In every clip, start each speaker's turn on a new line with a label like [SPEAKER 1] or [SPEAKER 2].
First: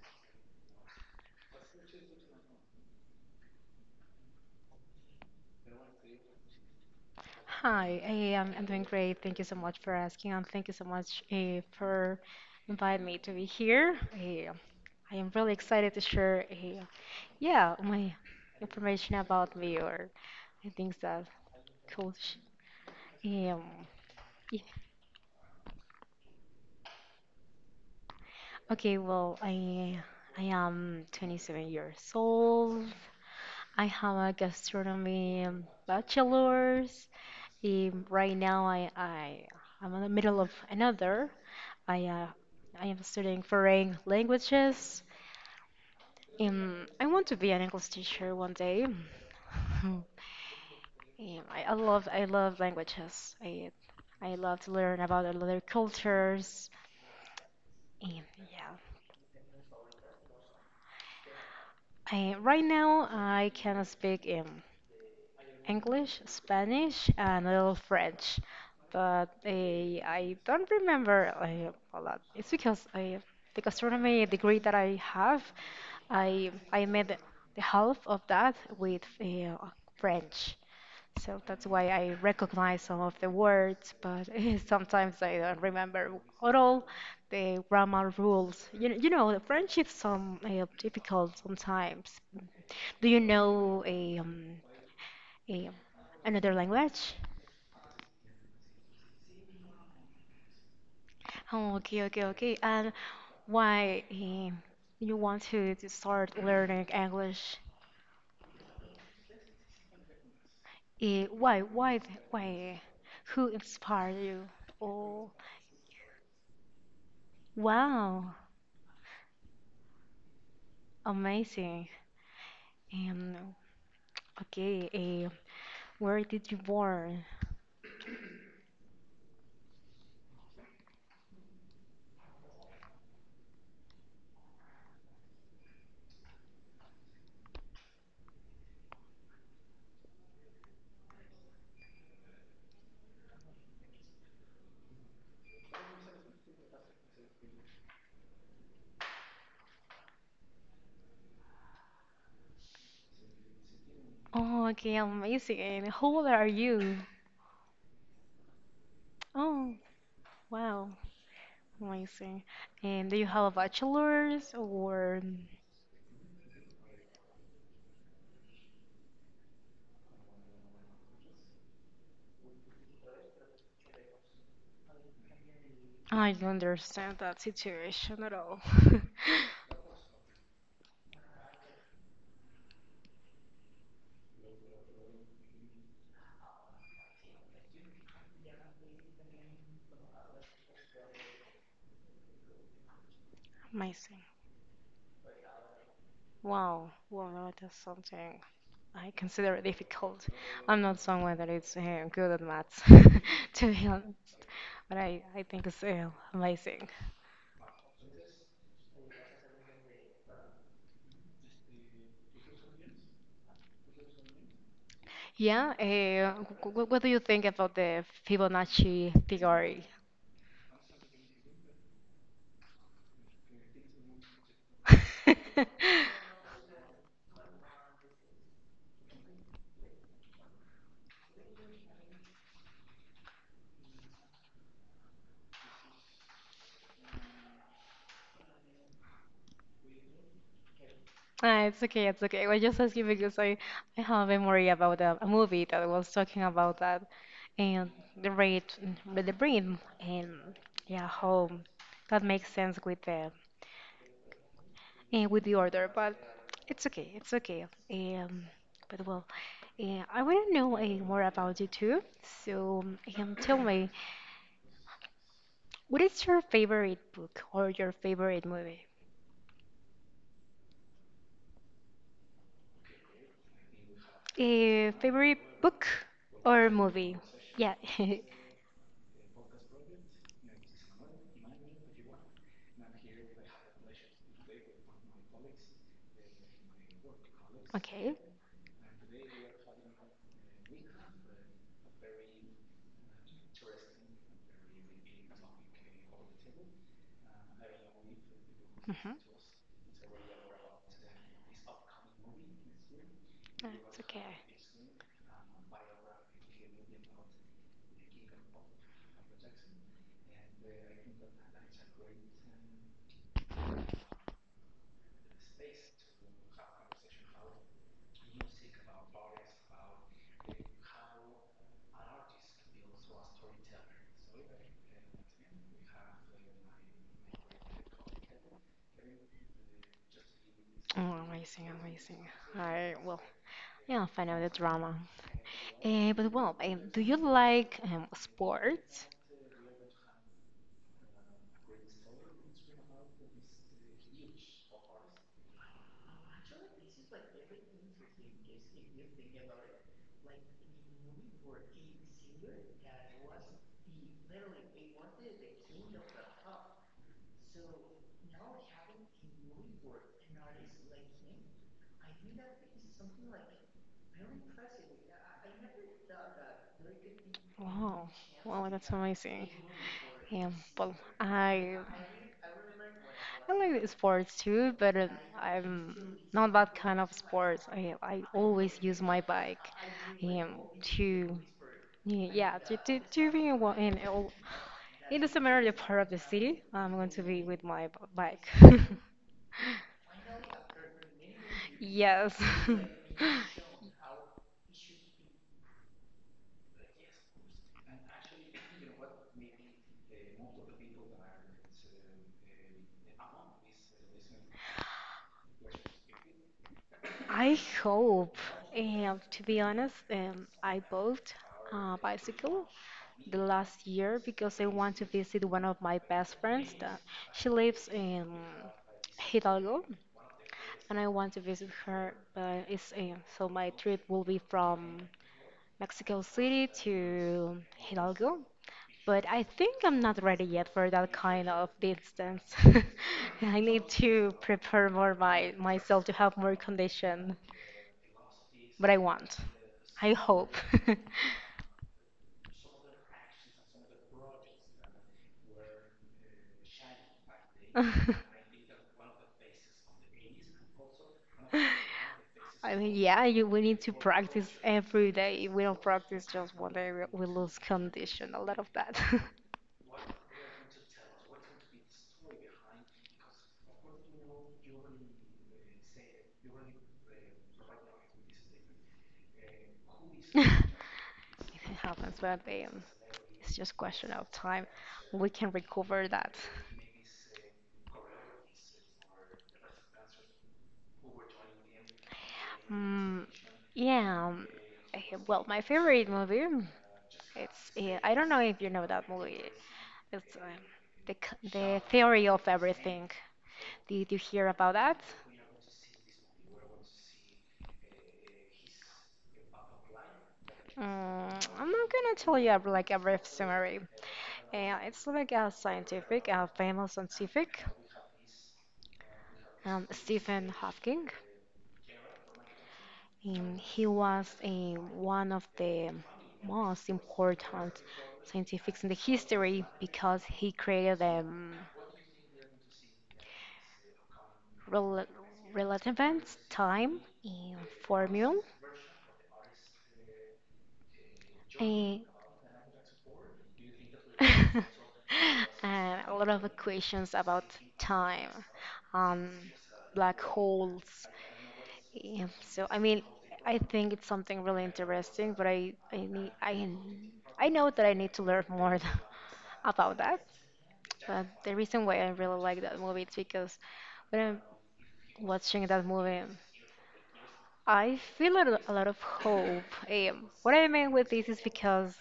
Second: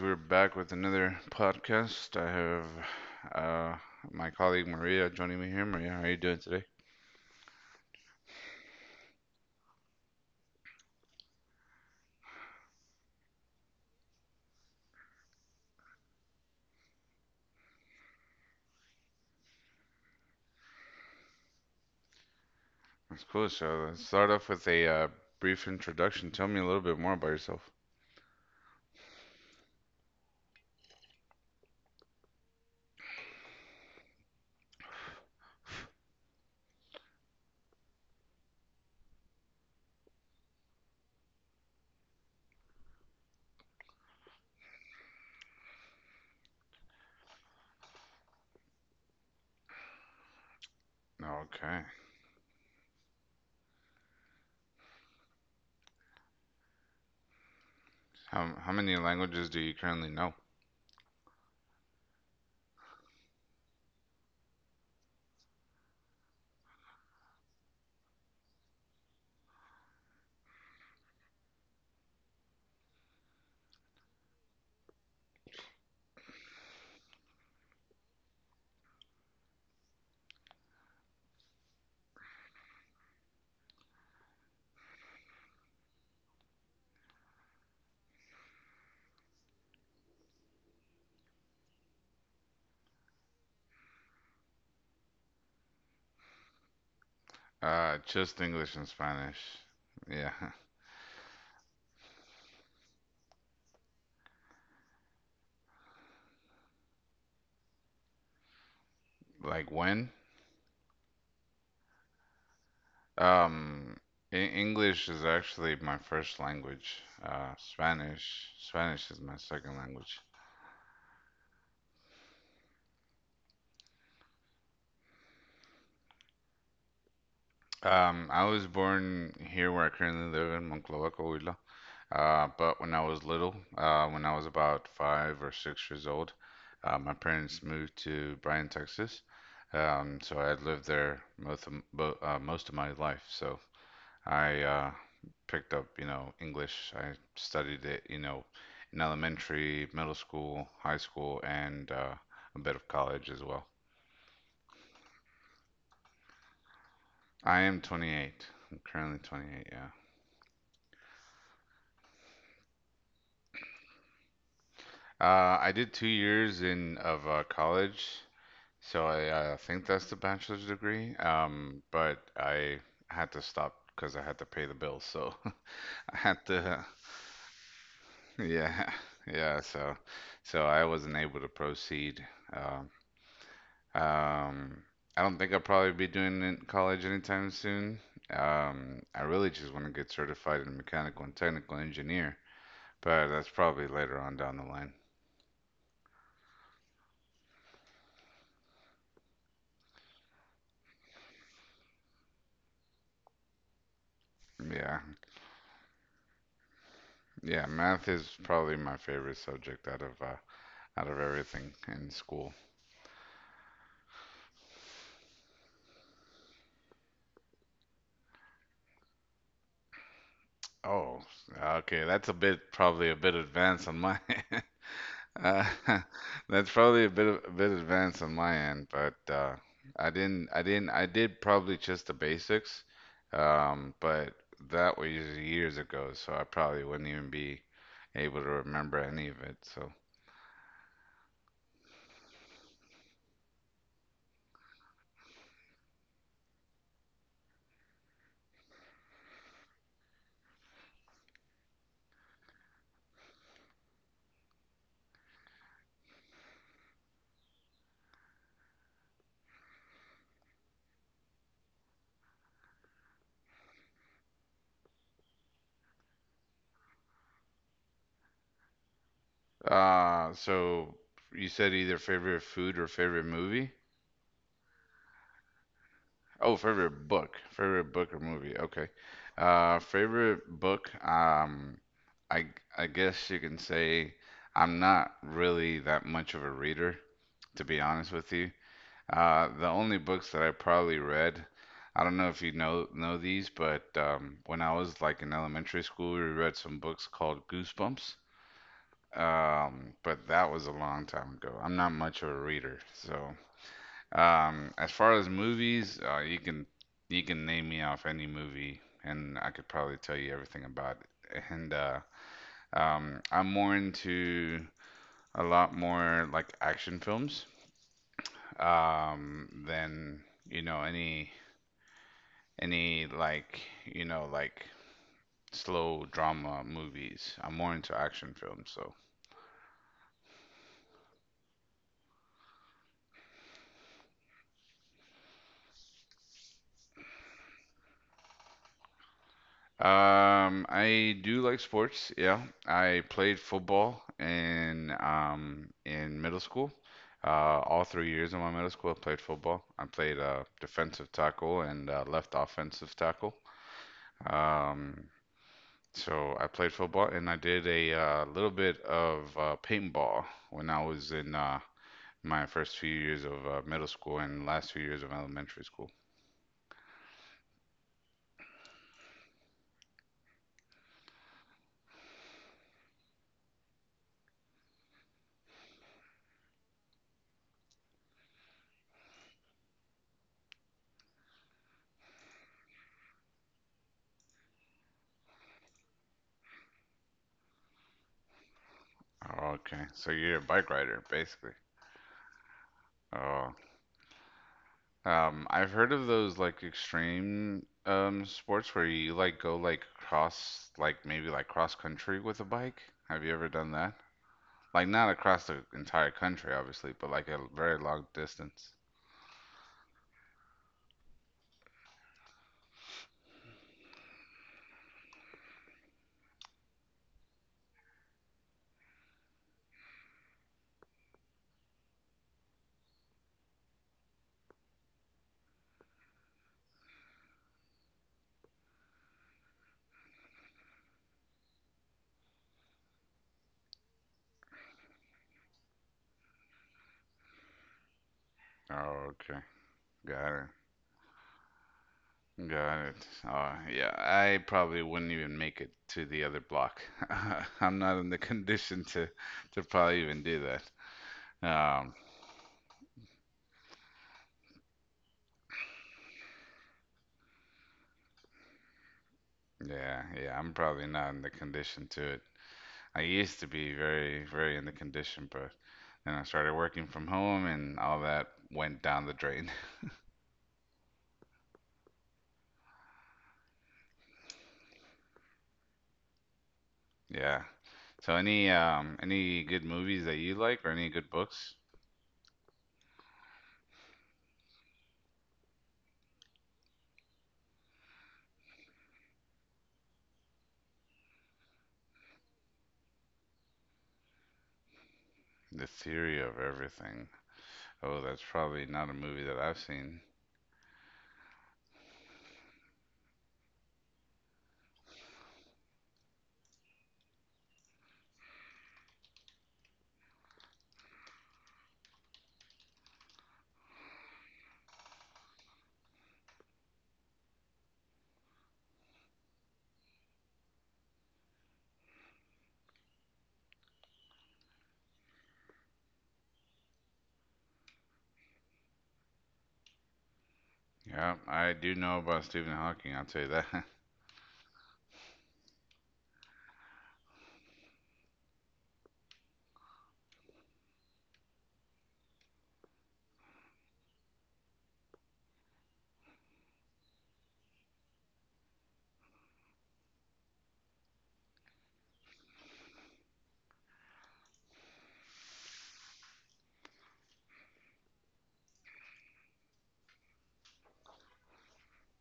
[SPEAKER 1] We're back with another podcast. I have uh, my colleague Maria joining me here. Maria, how are you doing today?
[SPEAKER 2] Hi, I'm doing great. Thank you so much for asking, and thank you so much for inviting me to be here. I am really excited to share, yeah, my information about me or things that could.
[SPEAKER 1] That's cool.
[SPEAKER 2] Um,
[SPEAKER 1] So let's start off
[SPEAKER 2] yeah.
[SPEAKER 1] with a brief introduction. Tell me a little bit more about yourself.
[SPEAKER 2] Okay, well, I am 27 years old. I have a gastronomy bachelor's. Right now, I'm in the middle of another. I uh, I am studying foreign languages. I want to be an English teacher one day.
[SPEAKER 1] Okay.
[SPEAKER 2] I love languages. I love to learn about other cultures. Um,
[SPEAKER 1] How
[SPEAKER 2] yeah.
[SPEAKER 1] many languages do you currently know?
[SPEAKER 2] I right now I can speak English, Spanish, and a little French. But I don't remember a lot. It's because the gastronomy degree that I have, I made the half of that with French. So that's why I recognize some of the words, but sometimes I don't remember at all the grammar rules. You know, the French is some difficult sometimes. Do you know eh, another language?
[SPEAKER 1] Just English and Spanish. Yeah.
[SPEAKER 2] Oh, okay, okay, okay. And why you want to start learning English?
[SPEAKER 1] Like when?
[SPEAKER 2] Why? Who
[SPEAKER 1] Um,
[SPEAKER 2] inspired you?
[SPEAKER 1] English is
[SPEAKER 2] Oh,
[SPEAKER 1] actually my first language.
[SPEAKER 2] wow,
[SPEAKER 1] Spanish is my second language.
[SPEAKER 2] amazing. And okay, where did you born?
[SPEAKER 1] I was born here where I currently live in Monclova, Coahuila. But when I was little, when I was about 5 or 6 years old, my parents moved to Bryan, Texas. So I had lived there most of, most of my life. So I picked up, you know, English. I studied it, you know, in elementary, middle school, high school, and a bit of college as well.
[SPEAKER 2] Oh, okay, amazing. And how old are you?
[SPEAKER 1] I am 28. I'm currently 28,
[SPEAKER 2] Oh,
[SPEAKER 1] yeah.
[SPEAKER 2] wow, amazing. And do you have a bachelor's or?
[SPEAKER 1] I did 2 years in of college, so I think that's the bachelor's degree. But I had to stop because I had to pay the bills. So I
[SPEAKER 2] I
[SPEAKER 1] had
[SPEAKER 2] don't
[SPEAKER 1] to,
[SPEAKER 2] understand that situation at all.
[SPEAKER 1] yeah, yeah. So I wasn't able to proceed. Um, um, I don't think I'll probably be doing it in college anytime soon. I really just want to get certified in mechanical and technical engineer, but that's probably later
[SPEAKER 2] Amazing.
[SPEAKER 1] on down the line.
[SPEAKER 2] Wow. Well, no, that's something I consider it difficult. I'm not someone that is good at maths, to be honest, but
[SPEAKER 1] Yeah.
[SPEAKER 2] I think it's amazing.
[SPEAKER 1] Yeah, math is probably my favorite subject out of everything in school.
[SPEAKER 2] Yeah, what do you think about the Fibonacci theory?
[SPEAKER 1] Oh, okay, that's a bit probably a bit advanced on my uh, that's probably a bit advanced on my end, but I didn't I didn't I did probably just the basics, but that was years ago, so I probably wouldn't even be able to remember any of it. So,
[SPEAKER 2] Ah, it's okay, it's okay. I was just asking because I have a memory about a movie that was talking about that and the rate, the brain, and yeah, how that makes sense with the and with the order. But it's okay, it's okay. But well, I want to know more about you too. So tell me, what is your favorite book or your favorite movie?
[SPEAKER 1] so you said either favorite food or favorite movie?
[SPEAKER 2] A favorite book
[SPEAKER 1] Oh,
[SPEAKER 2] or
[SPEAKER 1] favorite
[SPEAKER 2] movie?
[SPEAKER 1] book.
[SPEAKER 2] Yeah.
[SPEAKER 1] Favorite book or movie. Okay. Favorite book. I I guess you can say I'm not really that much of a reader, to be honest
[SPEAKER 2] Okay.
[SPEAKER 1] with you. The only books that I probably read, I don't know if you know these, but when I was like in elementary school, we read some books called Goosebumps.
[SPEAKER 2] Mm-hmm.
[SPEAKER 1] But that was a long time ago. I'm not much of a reader, so
[SPEAKER 2] It's okay.
[SPEAKER 1] as far as movies, you can name me off any movie, and I could probably tell you everything about it. And I'm more into a lot more like action films than you know any any like like slow drama movies. I'm more into action films, so
[SPEAKER 2] Oh, amazing, amazing. I well, yeah, I'll find out the drama. But well, do you like sports?
[SPEAKER 1] I do like sports. Yeah, I played football in middle school. All 3 years of my middle school, I played football. I played defensive tackle and left offensive tackle. Um, so I played football and I did a little bit of paintball when I was in my first few years of middle school and last few years of elementary school.
[SPEAKER 2] Wow, wow, that's amazing. Well, I like sports too, but I'm not that kind of sports. I always use my bike to yeah, yeah, to be in, in the Samaria part of the city, I'm going to be with my bike.
[SPEAKER 1] Oh, okay, so you're a bike rider, basically.
[SPEAKER 2] Yes.
[SPEAKER 1] Oh, I've heard of those like extreme sports where you like go like cross like maybe like cross country with a bike. Have you ever done that? Like not across the entire country, obviously, but like a
[SPEAKER 2] I
[SPEAKER 1] very long
[SPEAKER 2] hope.
[SPEAKER 1] distance.
[SPEAKER 2] To be honest, I bought a bicycle the last year because I want to visit one of my best friends that she lives in Hidalgo, and I want to visit her, but it's so my trip will be from Mexico City to Hidalgo, but I think I'm not ready yet for that kind of distance. I need to prepare more my myself to have more condition, but I
[SPEAKER 1] Oh,
[SPEAKER 2] want.
[SPEAKER 1] okay.
[SPEAKER 2] I
[SPEAKER 1] Got it.
[SPEAKER 2] hope.
[SPEAKER 1] Got it. Yeah, I probably wouldn't even make it to the other block. I'm not in the condition to probably even do that.
[SPEAKER 2] one of
[SPEAKER 1] Um,
[SPEAKER 2] I mean, yeah, we need to pop practice culture every day. If we don't practice just one day, we lose condition, a lot of that.
[SPEAKER 1] yeah, yeah, I'm probably not in the condition to it. I used to be very, very in the condition, but then I started working from home and all that went down the drain.
[SPEAKER 2] It happens, but as it's just question of time. We can recover that.
[SPEAKER 1] Yeah. So any good movies that you like or any good books?
[SPEAKER 2] Hmm. Yeah. Eh, Well, my favorite movie, it's I don't know if you know that movie. It's the Theory of Everything. Did you hear about that?
[SPEAKER 1] The Theory of Everything. Oh, that's probably not a movie that I've seen.
[SPEAKER 2] Mm, I'm not gonna tell you a like a brief summary. It's like a scientific, a famous scientific, Stephen Hawking. He was a one of the most important scientifics in the history because he created them rel- relevant time in formula.
[SPEAKER 1] Yeah, I do know
[SPEAKER 2] And
[SPEAKER 1] about Stephen Hawking, I'll tell you that.
[SPEAKER 2] and a lot of questions about time, um, black holes. Yeah. So I mean, I think it's something really interesting, but I know that I need to learn more about that. But the reason why I really like that movie is because when I'm watching that movie, I feel a lot of hope. What I mean with this is because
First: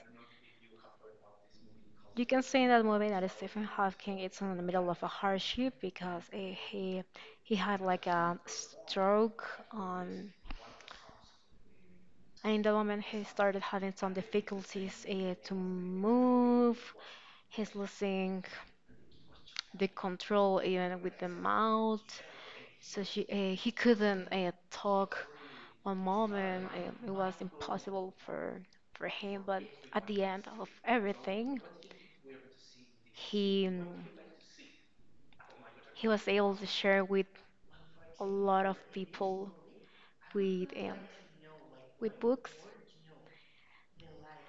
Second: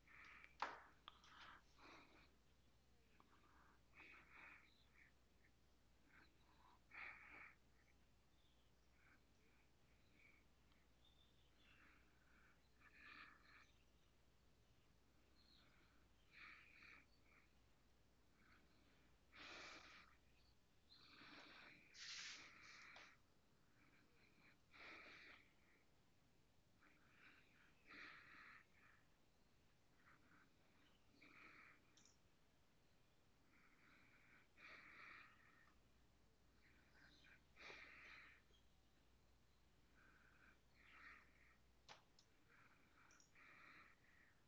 [SPEAKER 2] you can see in that movie that Stephen Hawking is in the middle of a hardship because he he had like a stroke. Um, and in the moment he started having some difficulties to move. He's losing the control even with the mouth. So he couldn't talk one moment. It was impossible for him. But at the end of everything, he mm, he was able to share with a lot of people with um, with books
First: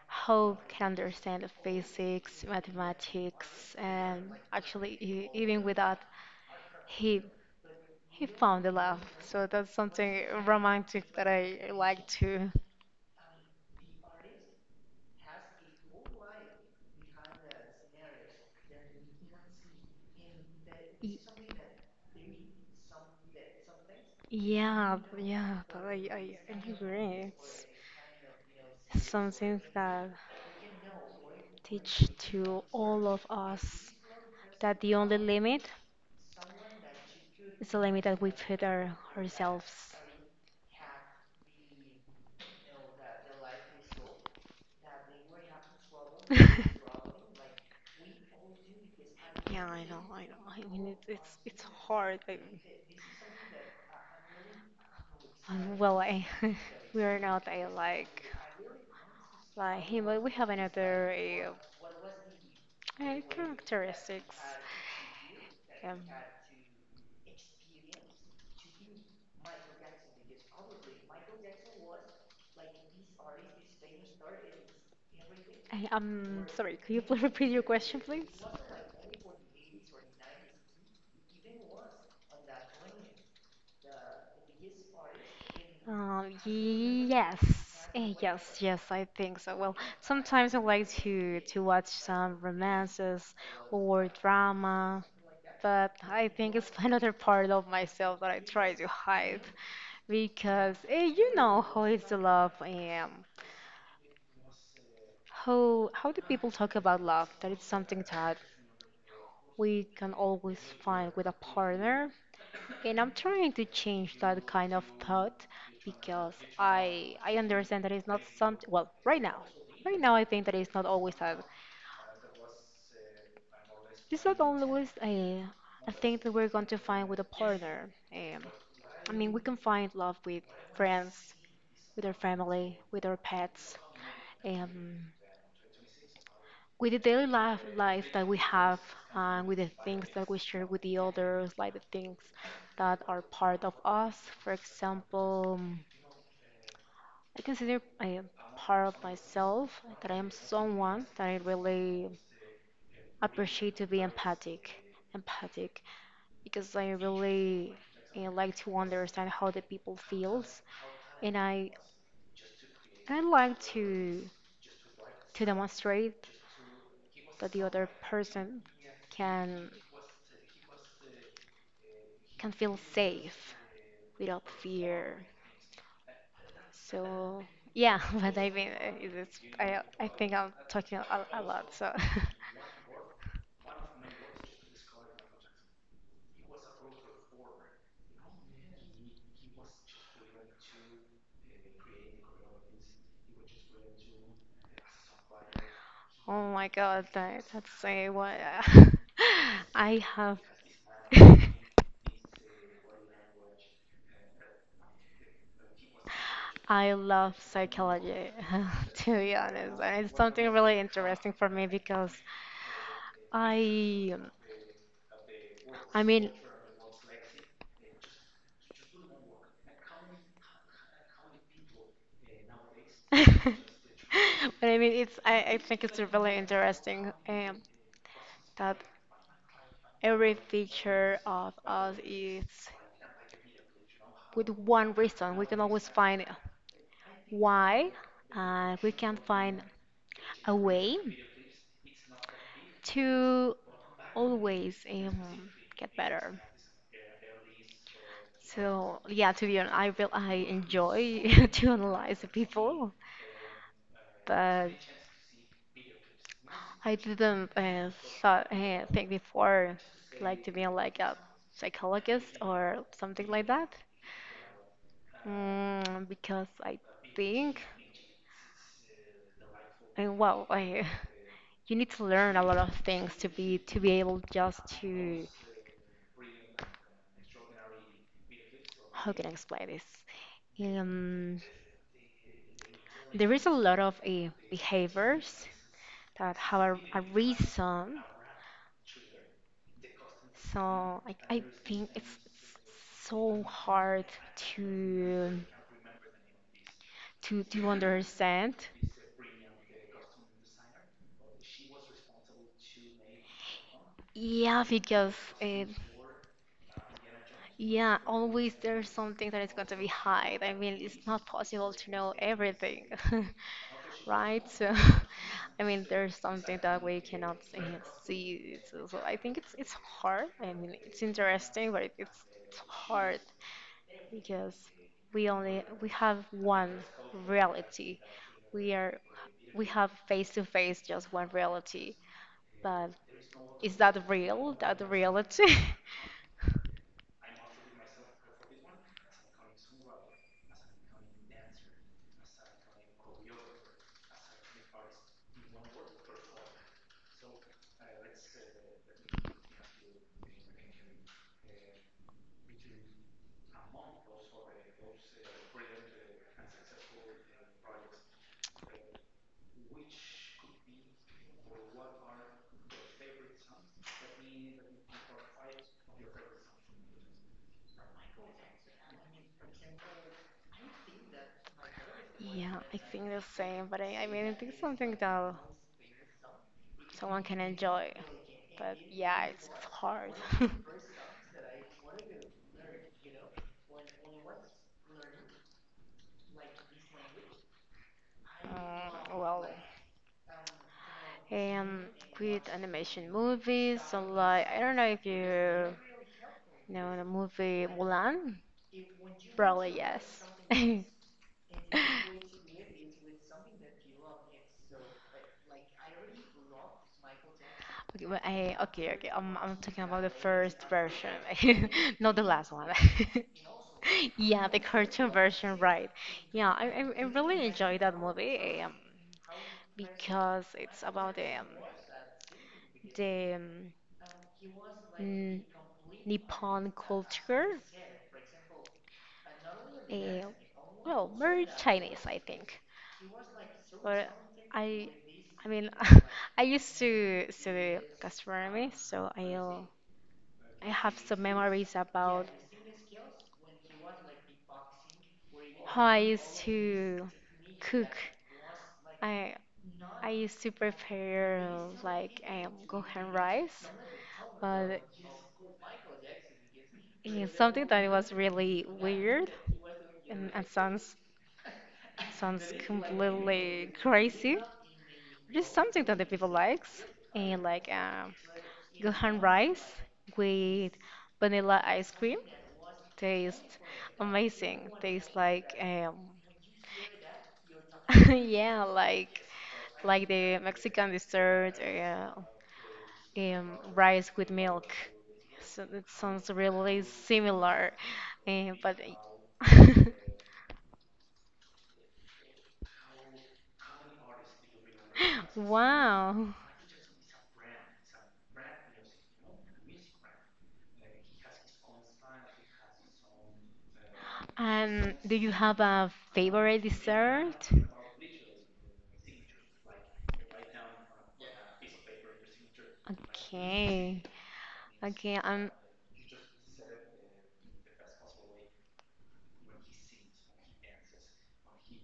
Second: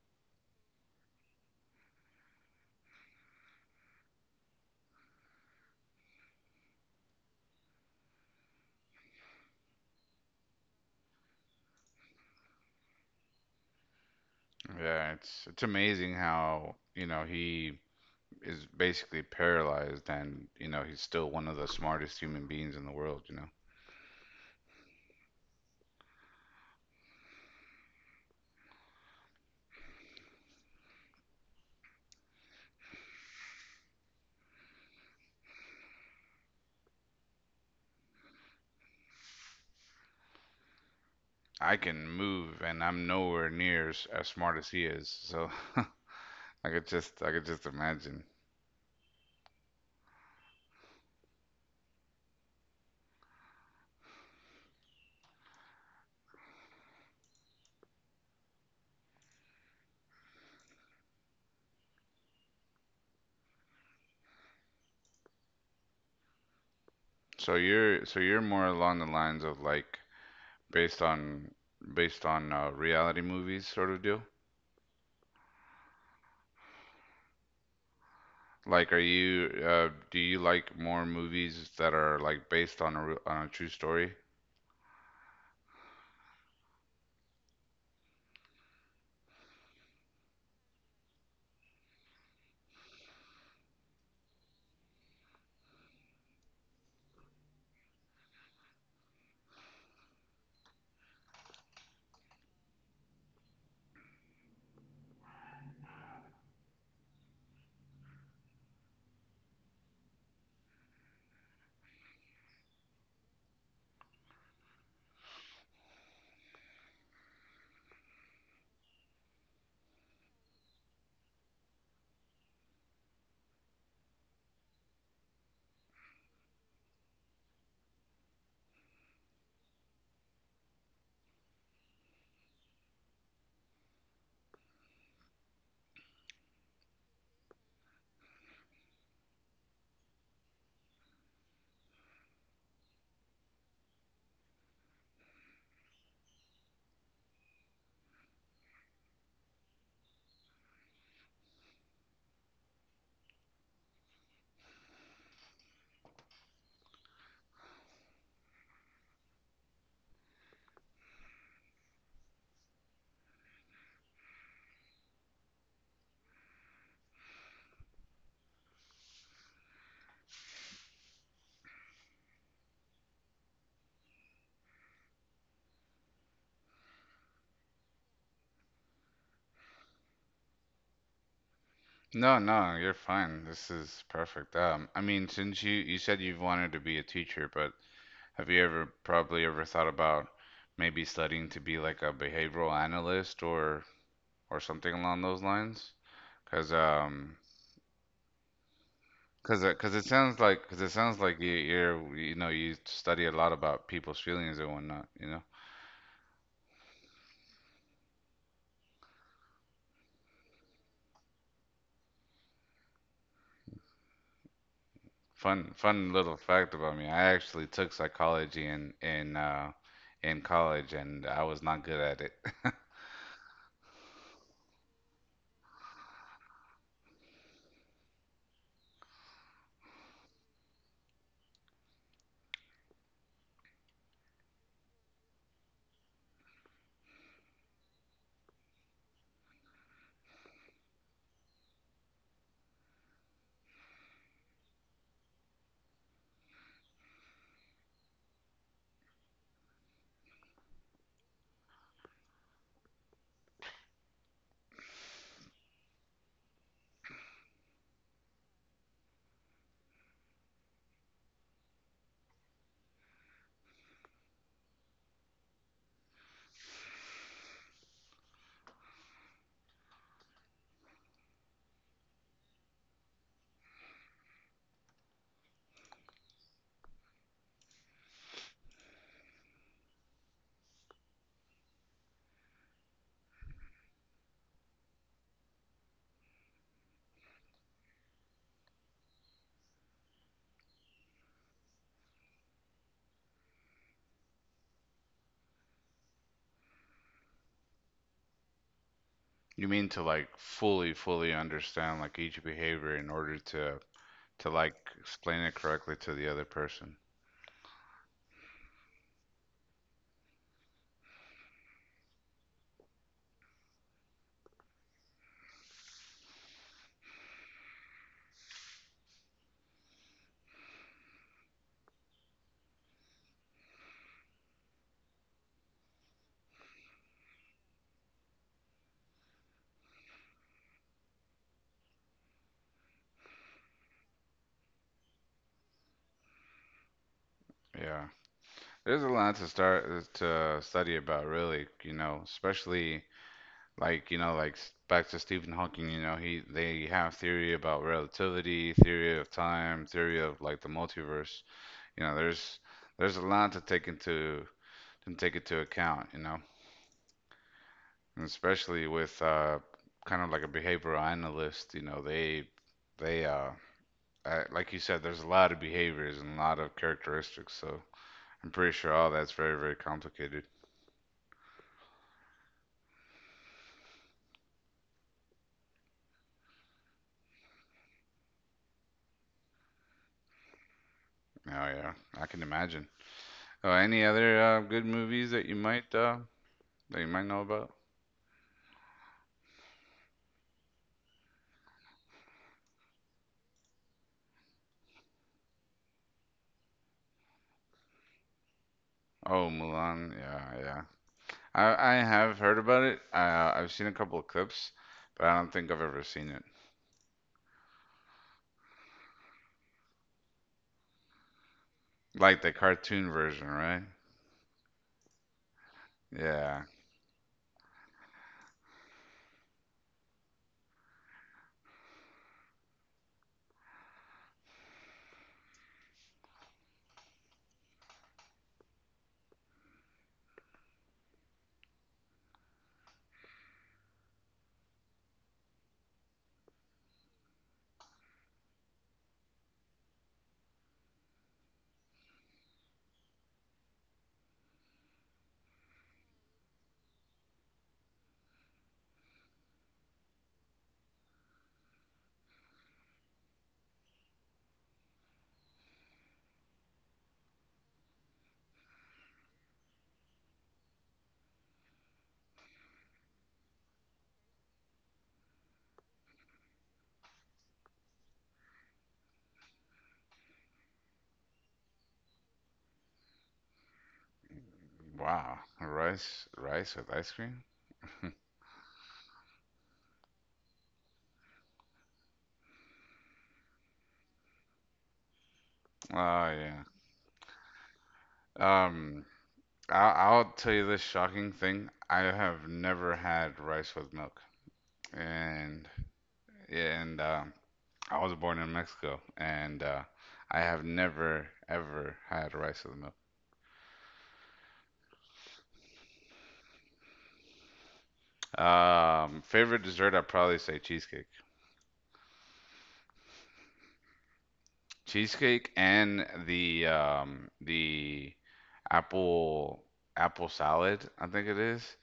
[SPEAKER 2] how can understand the physics, mathematics, and actually even with that, he he found the love. So that's something romantic that I like to.
[SPEAKER 1] Yeah, it's amazing how, you know, he is basically paralyzed and, you know, he's still one of the smartest human beings in the world, you know.
[SPEAKER 2] Yeah, yeah, but I agree. It's something that teach to all of us that the only limit is the limit that we put ourselves.
[SPEAKER 1] I can move and I'm nowhere near as smart as he is. So I I could just imagine.
[SPEAKER 2] Yeah, I know, I know. I mean, it's hard. I, well, I we are not a like him, but we have another uh, characteristics. Um,
[SPEAKER 1] So you're more along the lines of like based on based on reality movies sort of deal.
[SPEAKER 2] I'm sorry, could you please repeat your question, please?
[SPEAKER 1] Like, are you do you like more movies that are like based on on a true story?
[SPEAKER 2] Yes. Yes, yes, I think so. Well, sometimes I like to watch some romances or drama, but I think it's another part of myself that I try to hide because you know how is the love, how do people talk about love? That it's something that we can always find with a partner, and I'm trying to change that kind of thought because I understand that it's not something. Well, right now I think that it's not always that. It's not always a thing that we're going to find with a partner. I mean, we can find love with friends, with our family, with our pets, um, with the daily life that we have, and with the things that we share with the others, like the things that are part of us. For example. I consider I am part of myself, that I am someone that I really appreciate to be empathic, empathic, because I really like to understand how the people feels, and I like to demonstrate that the other person can can feel safe without fear. So yeah, but I mean, it's, I think I'm talking a lot, so.
[SPEAKER 1] No, no, you're fine. This is perfect. I mean, since you said you've wanted to be a teacher, but have you ever probably ever thought about maybe studying to be like a behavioral analyst or something along those lines?
[SPEAKER 2] Oh my
[SPEAKER 1] Because
[SPEAKER 2] God,
[SPEAKER 1] um,
[SPEAKER 2] that's say what
[SPEAKER 1] because
[SPEAKER 2] I
[SPEAKER 1] it
[SPEAKER 2] have.
[SPEAKER 1] sounds like you, you know you study a lot about people's feelings and whatnot. You know,
[SPEAKER 2] I love psychology, to be honest, and it's something really interesting for me because I, I
[SPEAKER 1] fun
[SPEAKER 2] mean,
[SPEAKER 1] little fact about me. I actually took psychology in college and I was not good at it.
[SPEAKER 2] but I mean, I think it's really interesting that every feature of us is with one reason. We can always find why, and we can find a way to always get better. So yeah, to be honest, I feel I enjoy to analyze the people, but I didn't think before, like to be like a psychologist or something like that, because I think, and well, you need to learn a lot of things to be able just to. How can I explain this? Um, There is a lot of behaviors that have a reason. So I think it's so hard to to understand.
[SPEAKER 1] You mean to like fully understand like each behavior in order to
[SPEAKER 2] Yeah,
[SPEAKER 1] like
[SPEAKER 2] because
[SPEAKER 1] explain it
[SPEAKER 2] uh,
[SPEAKER 1] correctly to the other person.
[SPEAKER 2] yeah, always there's something that is going to be hide. I mean, it's not possible to know everything, right? So, I mean, there's something that we cannot see. So, I think it's hard. I mean, it's interesting, but it's hard because we have one reality. We are we have face to face just one reality. But is that real? That reality?
[SPEAKER 1] Yeah, there's a lot to start to study about, really, you know, especially like, you know, like back to Stephen Hawking, you know, he they have theory about relativity, theory of time, theory of like the multiverse. You know, there's a lot to take into account, you know, and especially with kind of like a behavioral analyst, you know, they like you said, there's a lot of behaviors and a lot of characteristics, so I'm pretty sure all that's very, very complicated.
[SPEAKER 2] Yeah, I think the same, but I mean, I think something that someone can enjoy. But yeah, it's hard.
[SPEAKER 1] Oh yeah, I can imagine. Oh, any other good movies that you might know about?
[SPEAKER 2] Mm, well, um, with animation movies, so like, I don't know if you no, the movie Mulan?
[SPEAKER 1] Oh,
[SPEAKER 2] Probably
[SPEAKER 1] Mulan.
[SPEAKER 2] yes.
[SPEAKER 1] Yeah, yeah. I have heard about it. I've seen a couple of clips, but I don't think I've ever seen it.
[SPEAKER 2] Okay, well, okay, okay. I'm talking about the first version, not the
[SPEAKER 1] Like
[SPEAKER 2] last
[SPEAKER 1] the
[SPEAKER 2] one.
[SPEAKER 1] cartoon version, right?
[SPEAKER 2] Yeah, the cartoon version, right. Yeah, I,
[SPEAKER 1] Yeah.
[SPEAKER 2] I, I really enjoy that movie because it's about the the um, n- Nippon culture. Uh, well, very Chinese, I think. But I, I mean, I used to study gastronomy, so I have some memories about how I used to cook. I I used to prepare like gohan rice, but yeah, something that was really weird and sounds completely crazy. Just something that the people likes and like gohan rice with vanilla ice cream. Tastes amazing. Tastes
[SPEAKER 1] Wow.
[SPEAKER 2] like
[SPEAKER 1] Rice with ice cream.
[SPEAKER 2] yeah, like the Mexican dessert, rice with milk. So it
[SPEAKER 1] Oh
[SPEAKER 2] sounds
[SPEAKER 1] yeah.
[SPEAKER 2] really similar, but.
[SPEAKER 1] Um, I'll tell you this shocking thing. I have never had rice with milk, and
[SPEAKER 2] Wow.
[SPEAKER 1] and I was born in Mexico, and I have never ever had rice with milk.
[SPEAKER 2] And do you have a favorite dessert?
[SPEAKER 1] Favorite dessert, I'd probably say cheesecake.
[SPEAKER 2] Okay. Okay, I'm
[SPEAKER 1] Cheesecake and the apple apple salad, I think it is.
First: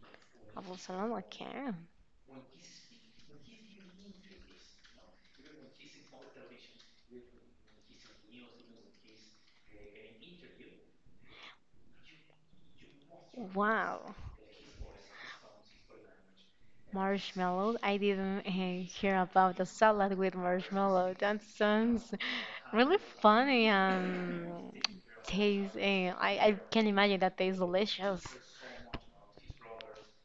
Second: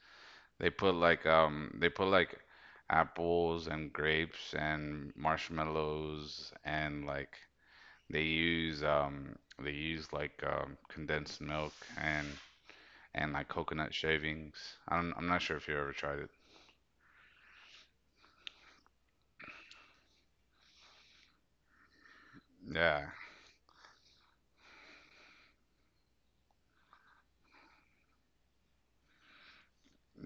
[SPEAKER 2] apple salad. Okay.
[SPEAKER 1] They put like apples and grapes and marshmallows and like they use um they use like condensed milk and and like coconut
[SPEAKER 2] Wow.
[SPEAKER 1] shavings. I'm not sure if you ever tried it.
[SPEAKER 2] Marshmallow. I didn't hear about the salad with marshmallow. That sounds really
[SPEAKER 1] Yeah,
[SPEAKER 2] funny and taste. I can imagine that tastes delicious.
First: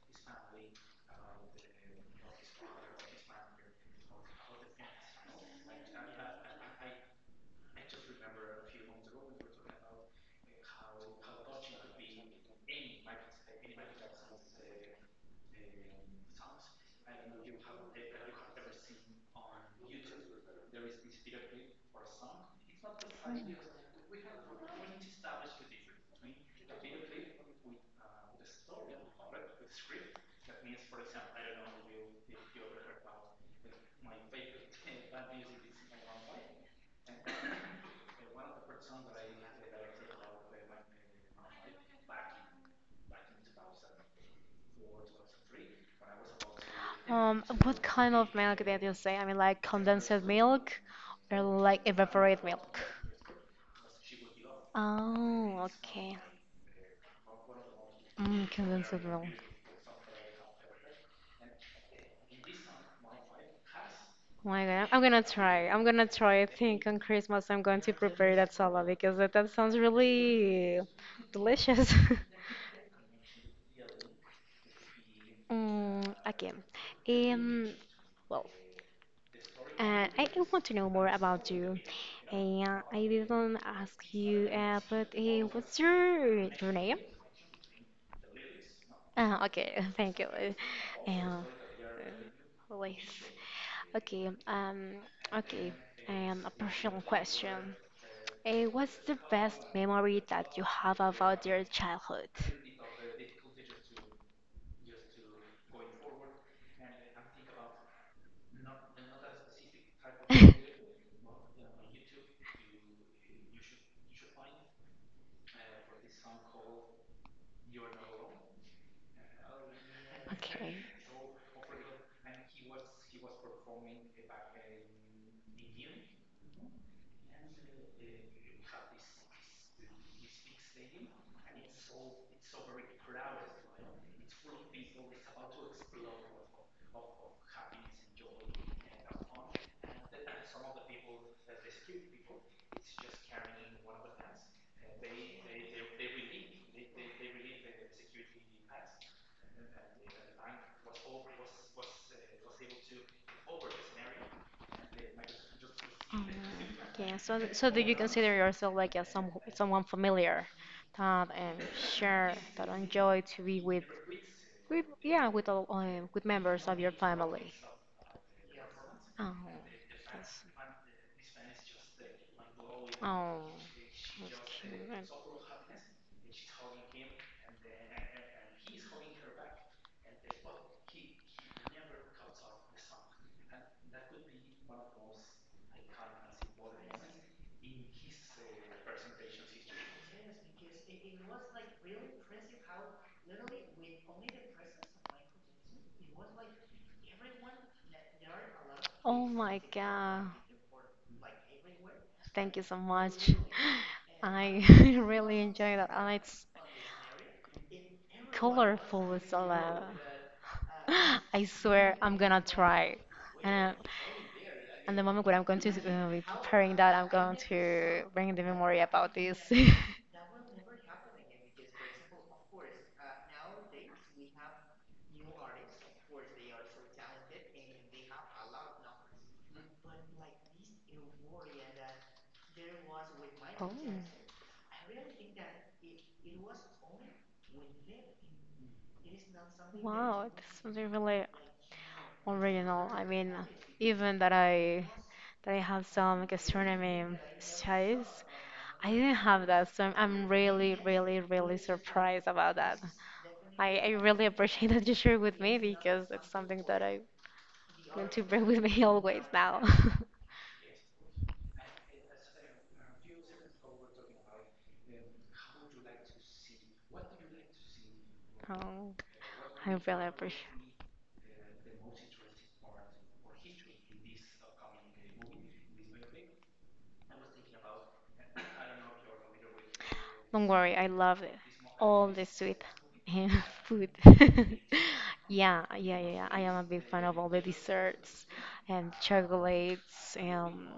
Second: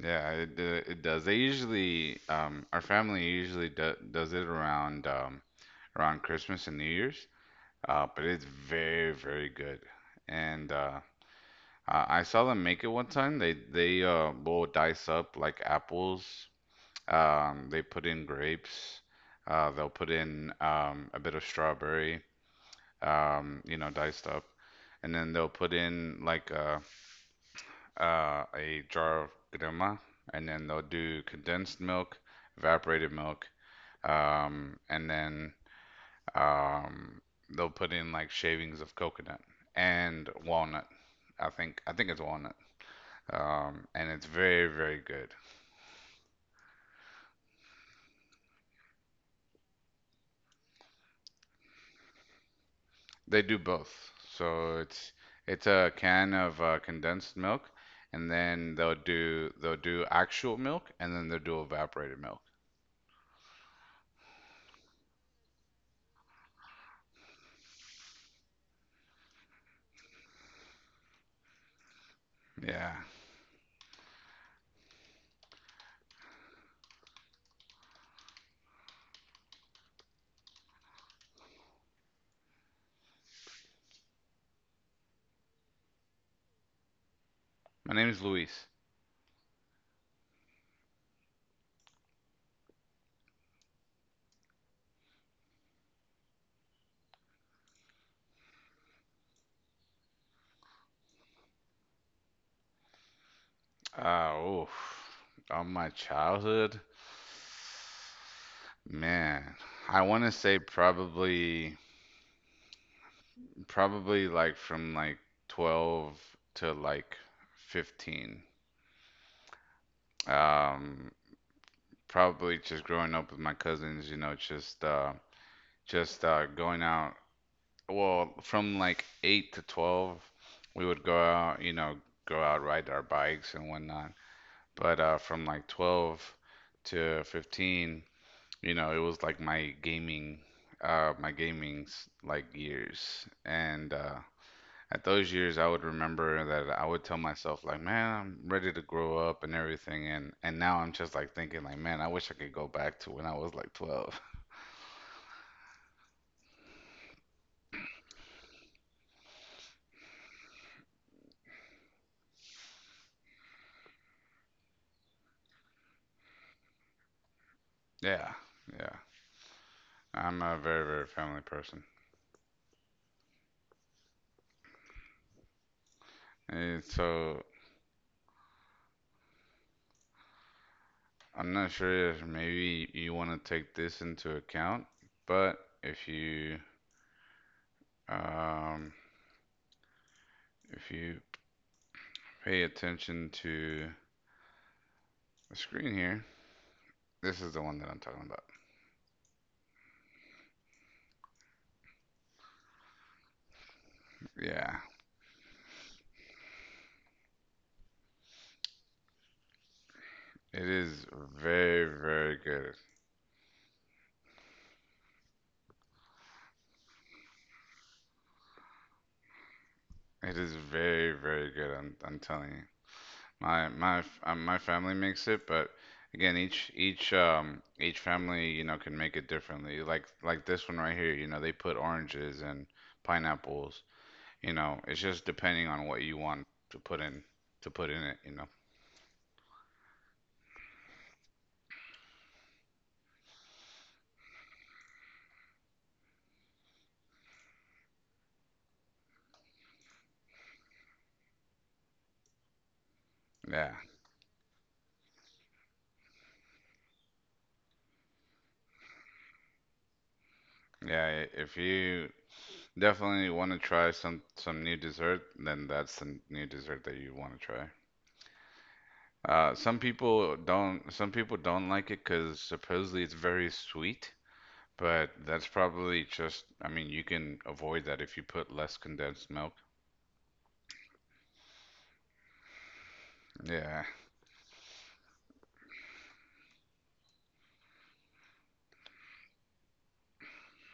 [SPEAKER 1] yeah, it it does. They usually our family usually does it around around Christmas and New Year's. But it's very very good. And I saw them make it one time. They will dice up like apples. They put in grapes. They'll put in a bit of strawberry. You know, diced up and then they'll put in like a jar of granola, and then they'll do condensed milk, evaporated milk, and then um, they'll put in like shavings of coconut and walnut. I think it's walnut, and it's very very good.
[SPEAKER 2] What kind of milk did you say? I mean, like condensed milk or like evaporated milk?
[SPEAKER 1] They do both, so
[SPEAKER 2] Oh,
[SPEAKER 1] it's a
[SPEAKER 2] okay.
[SPEAKER 1] can of condensed milk, and
[SPEAKER 2] Mm,
[SPEAKER 1] then
[SPEAKER 2] condensable.
[SPEAKER 1] they'll do actual milk, and then they'll do evaporated milk.
[SPEAKER 2] Oh my God, I'm gonna try. I'm gonna try. I think on Christmas I'm going to prepare that salad because that sounds really delicious.
[SPEAKER 1] Yeah,
[SPEAKER 2] Mm, okay. Um, well, I want to know more about you. Uh, I didn't ask you, but what's your name?
[SPEAKER 1] my name is Luis.
[SPEAKER 2] Okay, thank you. Uh, uh, Always. Okay. Okay. A personal question. What's the best memory that you have about your childhood?
[SPEAKER 1] Uh, oh, on my childhood, man, I want to say probably, probably like from like 12 to like 15.
[SPEAKER 2] Okay.
[SPEAKER 1] Um, Probably just growing up with my cousins, you know, just going out. Well, from like 8 to 12, we would go out, you know, go out, ride our bikes and whatnot. But from like 12 to 15, you know, it was like my gaming's like years, and at those years, I would remember that I would tell myself like, man, I'm ready to grow up and everything, and now I'm just like thinking like, man, I wish I could go back to when I was like 12.
[SPEAKER 2] Mm, yeah. So do you consider yourself like a some someone familiar, that um share that enjoy to be with yeah with all with members of your family?
[SPEAKER 1] Yeah, yeah,
[SPEAKER 2] Oh, yes.
[SPEAKER 1] I'm a very very family person,
[SPEAKER 2] Oh, that's cute.
[SPEAKER 1] and so I'm not sure if maybe you want to take this into account, but um if you pay attention to the screen here, this is the one that I'm talking about.
[SPEAKER 2] Oh my God. Thank you so much. I
[SPEAKER 1] Yeah,
[SPEAKER 2] really enjoy that. And it's colorful, Zola.
[SPEAKER 1] it is
[SPEAKER 2] I
[SPEAKER 1] very,
[SPEAKER 2] swear I'm gonna
[SPEAKER 1] very good.
[SPEAKER 2] try. And, uh, and the moment when I'm going to be preparing that, I'm going to bring the memory about this.
[SPEAKER 1] It is very, very good. I'm telling you. My, my, my family makes it, but again, each family, you know, can make it differently. Like this one right here, you know, they put oranges and
[SPEAKER 2] Oh,
[SPEAKER 1] pineapples. You know, it's just depending on what you want to put in, to put in it. You know.
[SPEAKER 2] wow, that's something really original. I mean, even that I have some gastronomy studies, I didn't have that, so I'm really, really, really surprised about that. I,
[SPEAKER 1] Yeah,
[SPEAKER 2] I really appreciate that you share with me because it's something that I want to bring with me always now.
[SPEAKER 1] yeah. If you definitely want to try some new dessert, then that's the new dessert that you want to try.
[SPEAKER 2] Oh, I
[SPEAKER 1] Some
[SPEAKER 2] really
[SPEAKER 1] people
[SPEAKER 2] appreciate.
[SPEAKER 1] don't. Some people don't like it because supposedly it's very sweet. But that's probably just. I mean, you can avoid that if you put less condensed milk.
[SPEAKER 2] Don't worry, I love it. All the sweet. And
[SPEAKER 1] Yeah.
[SPEAKER 2] food. Yeah, yeah, yeah, yeah. I am a big fan of all the desserts and chocolates.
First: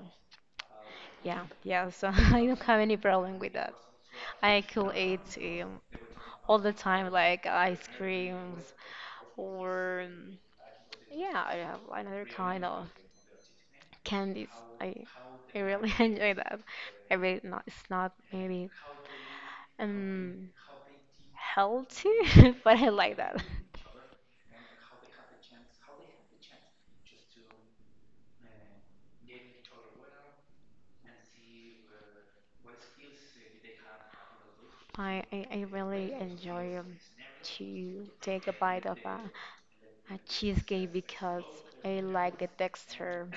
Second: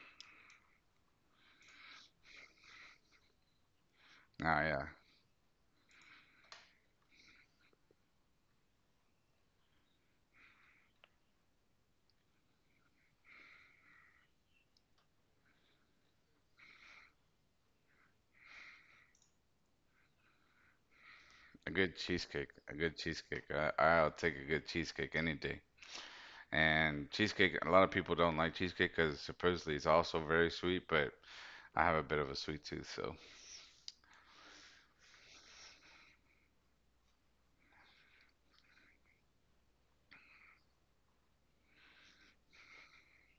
[SPEAKER 2] Yeah, yeah. So I don't have any problem with that. I
[SPEAKER 1] Ah, yeah.
[SPEAKER 2] could eat all the time, like ice creams or yeah, I have another kind of candies. I I really enjoy that. I really not. It's not maybe um
[SPEAKER 1] A good
[SPEAKER 2] healthy,
[SPEAKER 1] cheesecake. A
[SPEAKER 2] but I
[SPEAKER 1] good
[SPEAKER 2] like that.
[SPEAKER 1] cheesecake. I'll take a good cheesecake any day. And cheesecake. A lot of people don't like cheesecake because supposedly it's also very sweet. But I have a bit of a sweet tooth, so
[SPEAKER 2] I really enjoy to take a bite of a cheesecake because I like the texture.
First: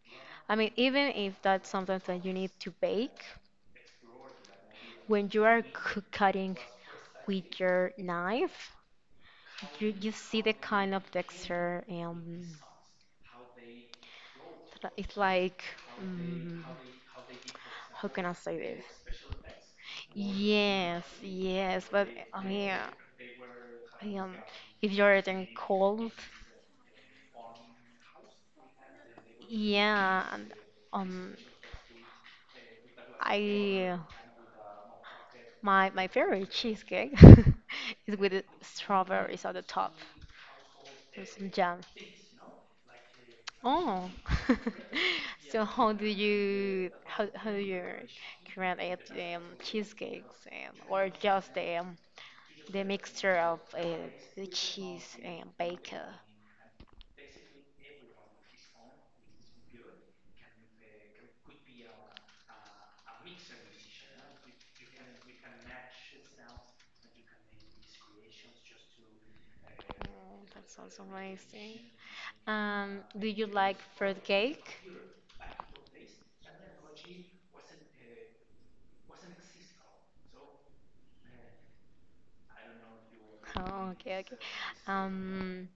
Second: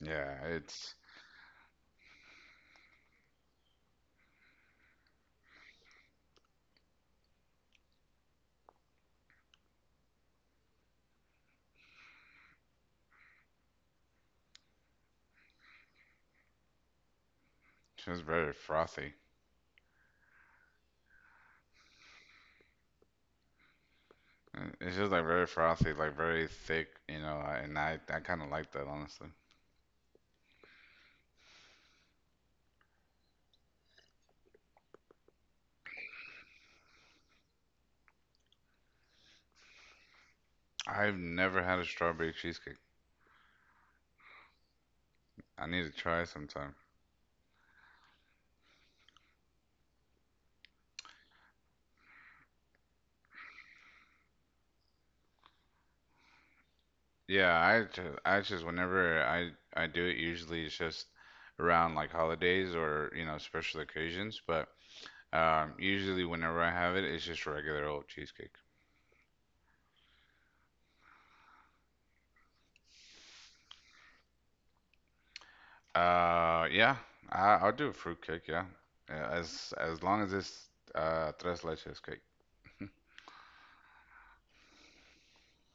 [SPEAKER 1] yeah,
[SPEAKER 2] I mean,
[SPEAKER 1] it's
[SPEAKER 2] even if that's something that you need to bake, when you are cutting with your knife, you see the kind of texture It's like, mm, how
[SPEAKER 1] just
[SPEAKER 2] can I
[SPEAKER 1] very
[SPEAKER 2] say this?
[SPEAKER 1] frothy.
[SPEAKER 2] Yes, yes, but I mean, if
[SPEAKER 1] It's just
[SPEAKER 2] you're
[SPEAKER 1] like very
[SPEAKER 2] eating
[SPEAKER 1] frothy,
[SPEAKER 2] cold,
[SPEAKER 1] like very thick, you know, and I kind of like that, honestly.
[SPEAKER 2] yeah, and um, I my my favorite cheesecake is with strawberries on the top
[SPEAKER 1] I've
[SPEAKER 2] and some
[SPEAKER 1] never had
[SPEAKER 2] jam.
[SPEAKER 1] a strawberry cheesecake.
[SPEAKER 2] Oh, so
[SPEAKER 1] I need to
[SPEAKER 2] how do
[SPEAKER 1] try sometime.
[SPEAKER 2] you how how do you create cheesecakes or just the mixture of the cheese and bacon.
[SPEAKER 1] Yeah, I just whenever I do it, usually it's just around like holidays or, you know, special occasions. But usually whenever I have it, it's just regular old cheesecake.
[SPEAKER 2] Mm, that sounds amazing. Do you like fruit cake?
[SPEAKER 1] Yeah, I'll do a fruit cake, yeah. Yeah, as long as it's tres leches cake.
[SPEAKER 2] Oh, okay, okay. Um,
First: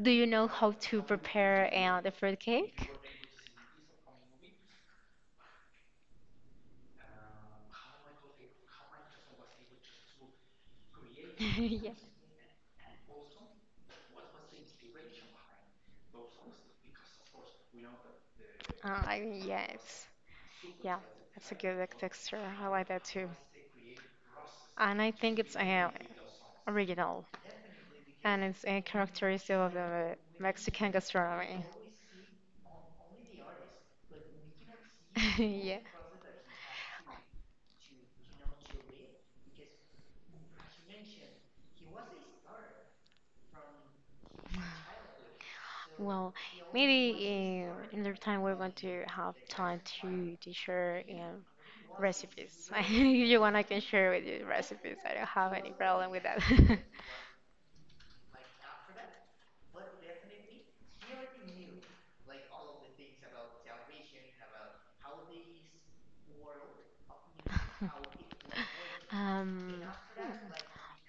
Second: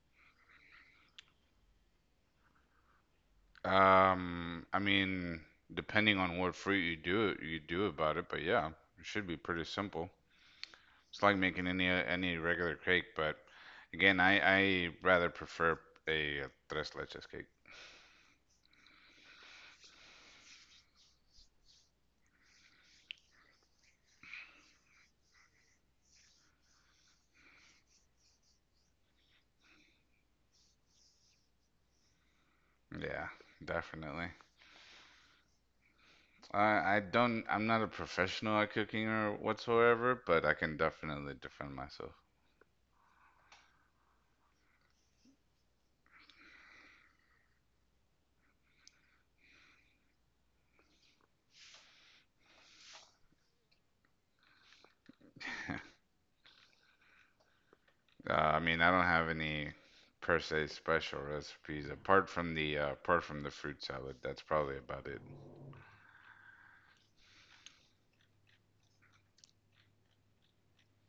[SPEAKER 2] do you know how to prepare the fruit cake?
[SPEAKER 1] I mean, depending on what fruit you do it, you do about it, but yeah, it should be pretty simple. It's like making any
[SPEAKER 2] yeah.
[SPEAKER 1] any regular cake, but again, I rather prefer a tres leches cake.
[SPEAKER 2] I mean, yeah, it's a good like, texture. I like that too, and I think it's original and it's a characteristic of the Mexican gastronomy.
[SPEAKER 1] Yeah, definitely.
[SPEAKER 2] yeah.
[SPEAKER 1] I'm not a professional at cooking or whatsoever, but I can definitely defend myself.
[SPEAKER 2] Well, maybe another time we're going to have time to share recipes. if you want, I can share with you recipes. I don't have any problem with that.
[SPEAKER 1] I mean, I don't have any per se special recipes apart from the fruit salad. That's probably about it.
[SPEAKER 2] um, hmm,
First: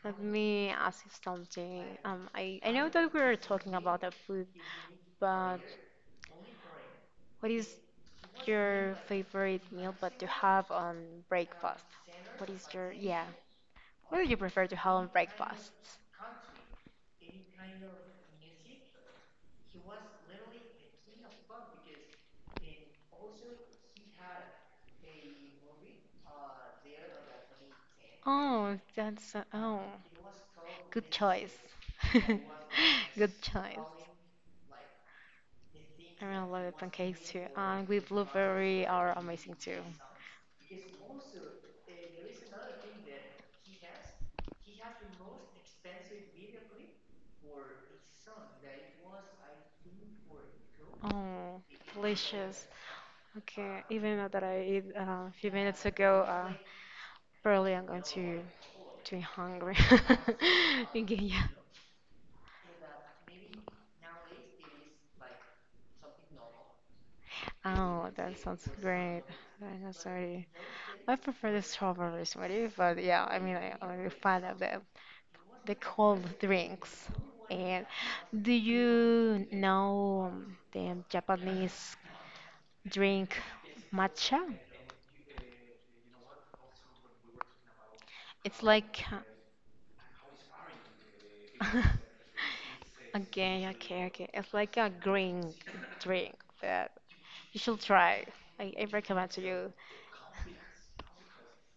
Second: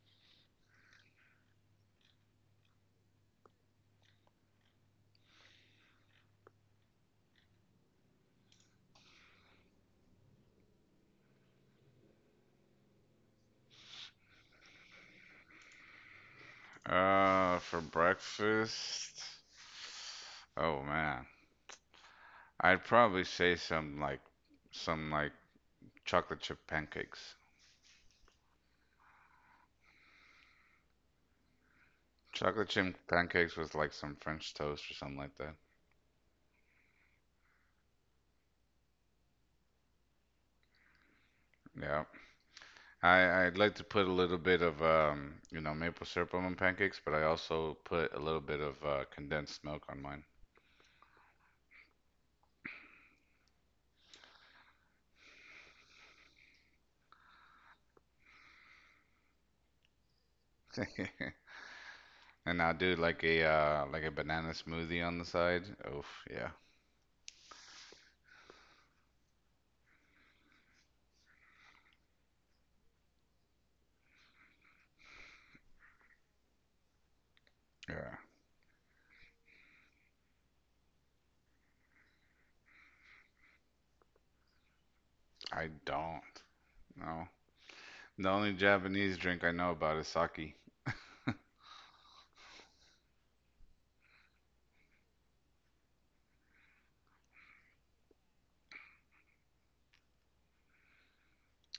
[SPEAKER 2] Let me ask you something. I know that we are talking about the food, but what is your favorite meal but to have on breakfast? What is yeah, what do you prefer to have on breakfast?
[SPEAKER 1] For breakfast, oh man, I'd probably say some like chocolate chip pancakes.
[SPEAKER 2] Oh, that's oh, good choice.
[SPEAKER 1] Chocolate chip
[SPEAKER 2] Good
[SPEAKER 1] pancakes with
[SPEAKER 2] choice.
[SPEAKER 1] like some French toast or something like that.
[SPEAKER 2] I really love the pancakes too, and with blueberry are amazing too.
[SPEAKER 1] Yeah. I'd like to put a little bit of you know, maple syrup on my pancakes, but I also put a little bit of condensed milk on mine.
[SPEAKER 2] Oh, delicious. Okay, even though that I eat a few minutes ago, probably I'm going to be hungry. Okay, yeah.
[SPEAKER 1] And I'll do like a banana smoothie on the side. Oof, yeah.
[SPEAKER 2] Oh, that sounds great. I'm not sorry. I prefer the strawberry smoothie, but yeah, I mean, I'm a fan of the cold drinks. And
[SPEAKER 1] Yeah.
[SPEAKER 2] do you know the Japanese drink matcha?
[SPEAKER 1] I don't. No. The only
[SPEAKER 2] It's like
[SPEAKER 1] Japanese drink I know about is sake.
[SPEAKER 2] okay, okay, okay. It's like a green drink that you should try. I recommend to you.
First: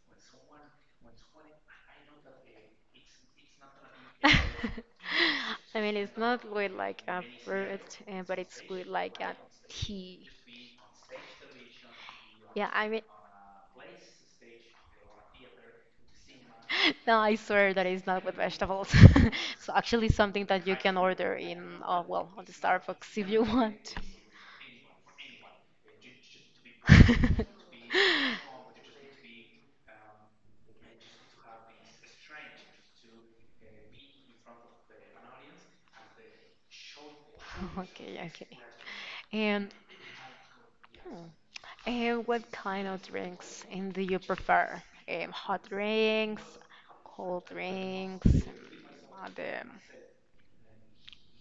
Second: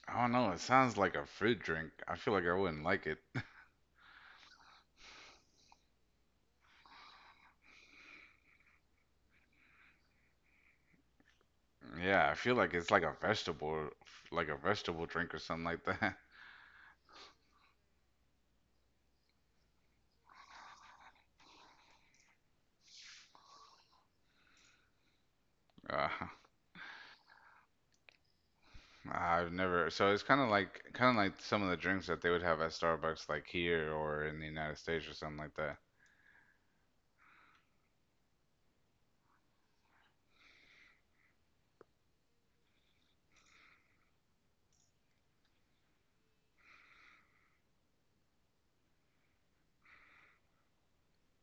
[SPEAKER 1] I don't know, it sounds like a fruit drink. I feel like I wouldn't like it.
[SPEAKER 2] I mean, it's not with like a fruit, but it's with like a tea.
[SPEAKER 1] Yeah, I feel
[SPEAKER 2] Yeah,
[SPEAKER 1] like
[SPEAKER 2] I
[SPEAKER 1] it's
[SPEAKER 2] mean,
[SPEAKER 1] like a vegetable drink or something like that.
[SPEAKER 2] no, I swear that it's not with vegetables. So actually, something that you can order in, well, on the Starbucks if you want.
[SPEAKER 1] Uh, I've never, so it's kind of like some of the drinks that they would have at Starbucks, like here or in the United States or something like that.
[SPEAKER 2] Okay, okay. And hmm, And what kind of drinks do you prefer? Hot drinks, cold drinks, at the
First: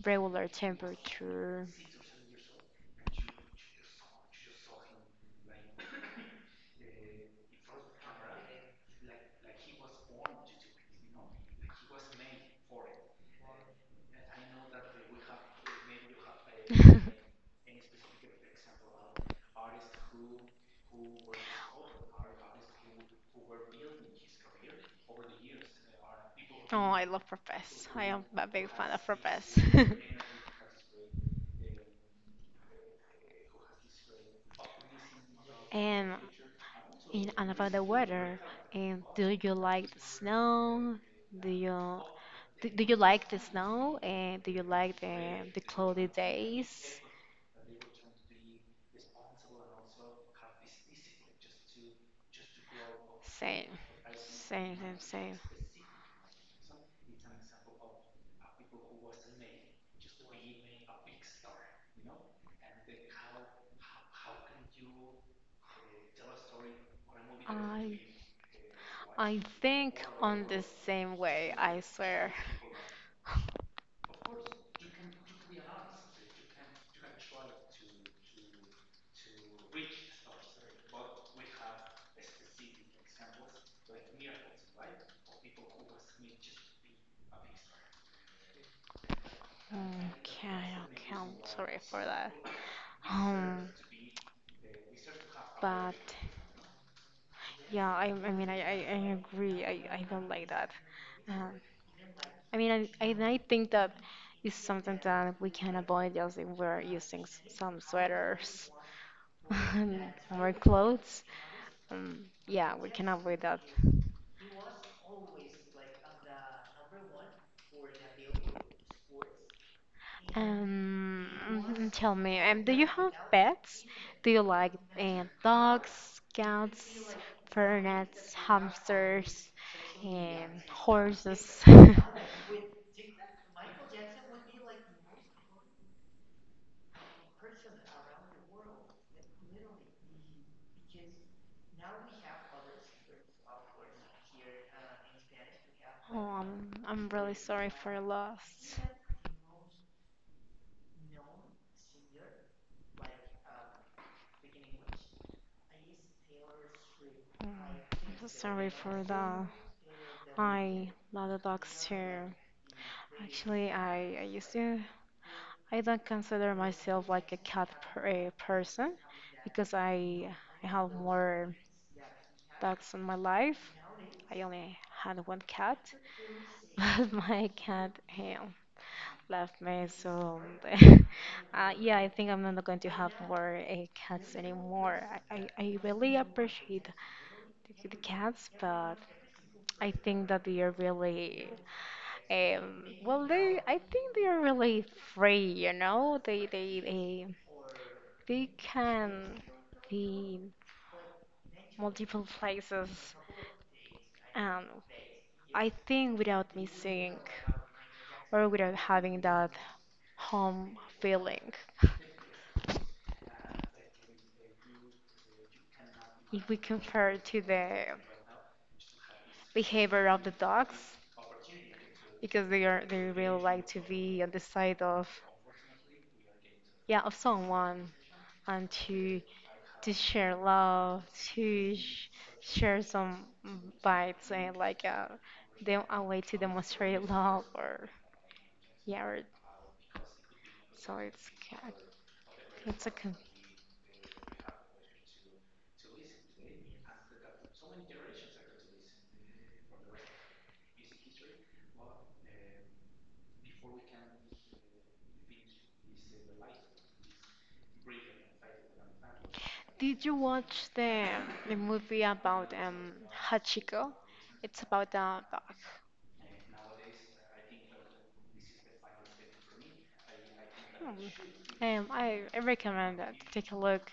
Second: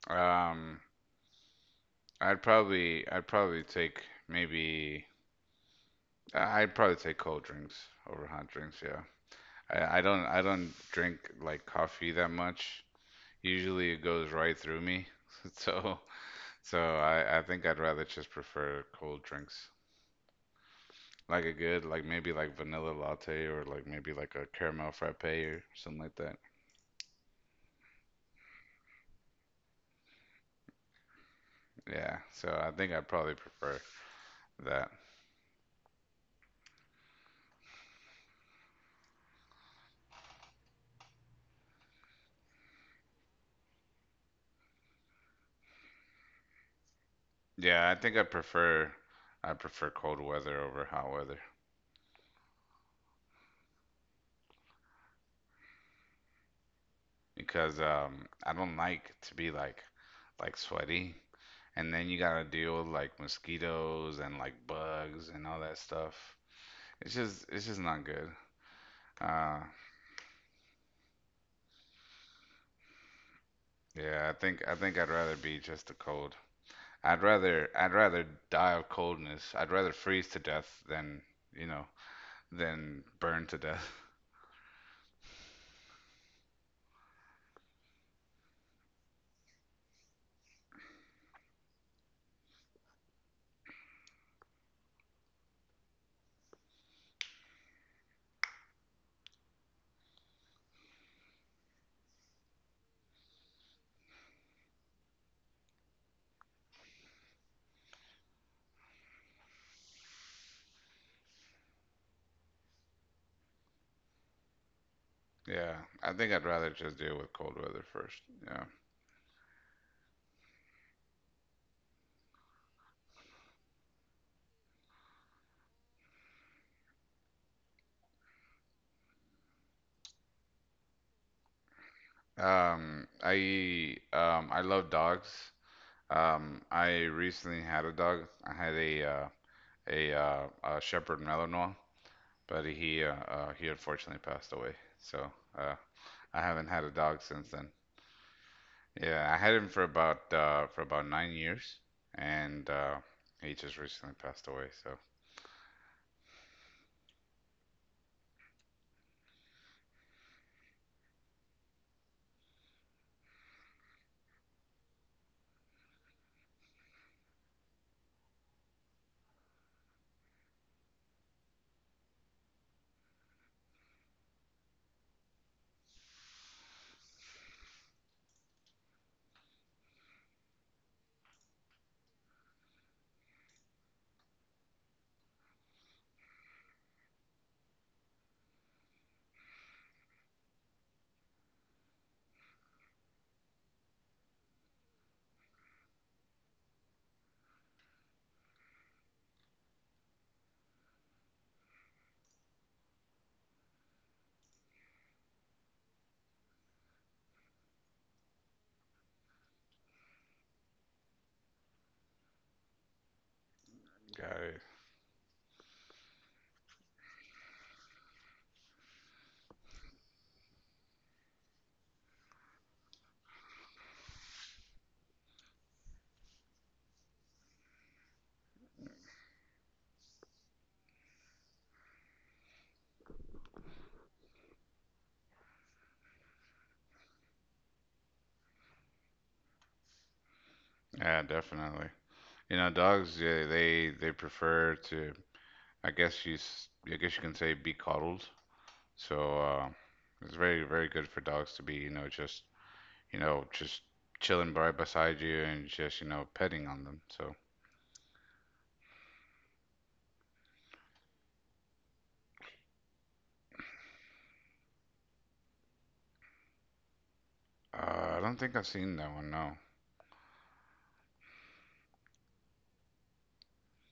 [SPEAKER 2] regular
[SPEAKER 1] Um,
[SPEAKER 2] temperature.
[SPEAKER 1] I'd probably take maybe, I'd probably take cold drinks over hot drinks. Yeah, I don't drink like coffee that much. Usually it goes right through me. So so I think I'd rather just prefer cold drinks. Like a good like maybe like vanilla latte or like maybe like a caramel frappe or something like that.
[SPEAKER 2] Oh, I love frappes. I am a big fan of frappes.
[SPEAKER 1] Yeah. So I think I'd probably prefer that.
[SPEAKER 2] And in and about the weather, and do you like the snow? Do you do you like the snow? And do you like the cloudy days?
[SPEAKER 1] Yeah, I think I prefer cold weather over hot weather
[SPEAKER 2] Same. Same, same, same.
[SPEAKER 1] because I don't like to be like sweaty and then you gotta deal with like mosquitoes and like bugs and all that stuff. It's just
[SPEAKER 2] I
[SPEAKER 1] not good.
[SPEAKER 2] I
[SPEAKER 1] Uh,
[SPEAKER 2] think on the same way, I swear.
[SPEAKER 1] yeah, I think I'd rather be just a cold. I'd rather die of coldness. I'd rather freeze to death than, you know, than burn to death.
[SPEAKER 2] Okay, okay, I'm sorry for that. Um, but yeah, I mean, I agree. I don't like that. Um, I mean, and I think that is something that we can avoid just if we're using some sweaters and more clothes. Um, yeah, we can avoid that.
[SPEAKER 1] Yeah, I think I'd rather just deal with cold weather first. Yeah.
[SPEAKER 2] Mhm, tell me, do you have pets? Do you like dogs, cats, ferrets, hamsters, and horses?
[SPEAKER 1] I love dogs. I recently had a dog. I had a a Shepherd Malinois, but he unfortunately passed away. So, uh
[SPEAKER 2] Oh,
[SPEAKER 1] I haven't
[SPEAKER 2] I'm,
[SPEAKER 1] had a
[SPEAKER 2] I'm
[SPEAKER 1] dog
[SPEAKER 2] really
[SPEAKER 1] since
[SPEAKER 2] sorry
[SPEAKER 1] then.
[SPEAKER 2] for your loss.
[SPEAKER 1] Yeah, I had him for about 9 years, and he just recently passed away. So,
[SPEAKER 2] Oh, I'm so sorry for that. I love the dogs too. Actually, I used to I don't consider myself like a cat person because I have more dogs in my life. I only had one cat, but my cat eh, left me, so yeah, I think I'm not going to have more cats anymore. I really appreciate the cats, but I think that they are really well, they I think they are really free, you know? They We can be multiple places, and I think without missing or without having that home feeling.
[SPEAKER 1] got it.
[SPEAKER 2] If we compare to the behavior of the dogs, because they really like to be on the side of yeah of someone and to share love, to sh share some bites and like them a way to demonstrate love or yeah, so
[SPEAKER 1] Yeah, definitely. You know,
[SPEAKER 2] it's okay.
[SPEAKER 1] dogs, yeah, they prefer to, I guess you can say be coddled. So, it's very very good for dogs to be, you know, just chilling right beside you and just you know petting on them. So,
[SPEAKER 2] Did you watch the movie about Hachiko? It's about a dog.
[SPEAKER 1] I don't think I've seen that one. No.
[SPEAKER 2] Hmm. I recommend that. Take a look,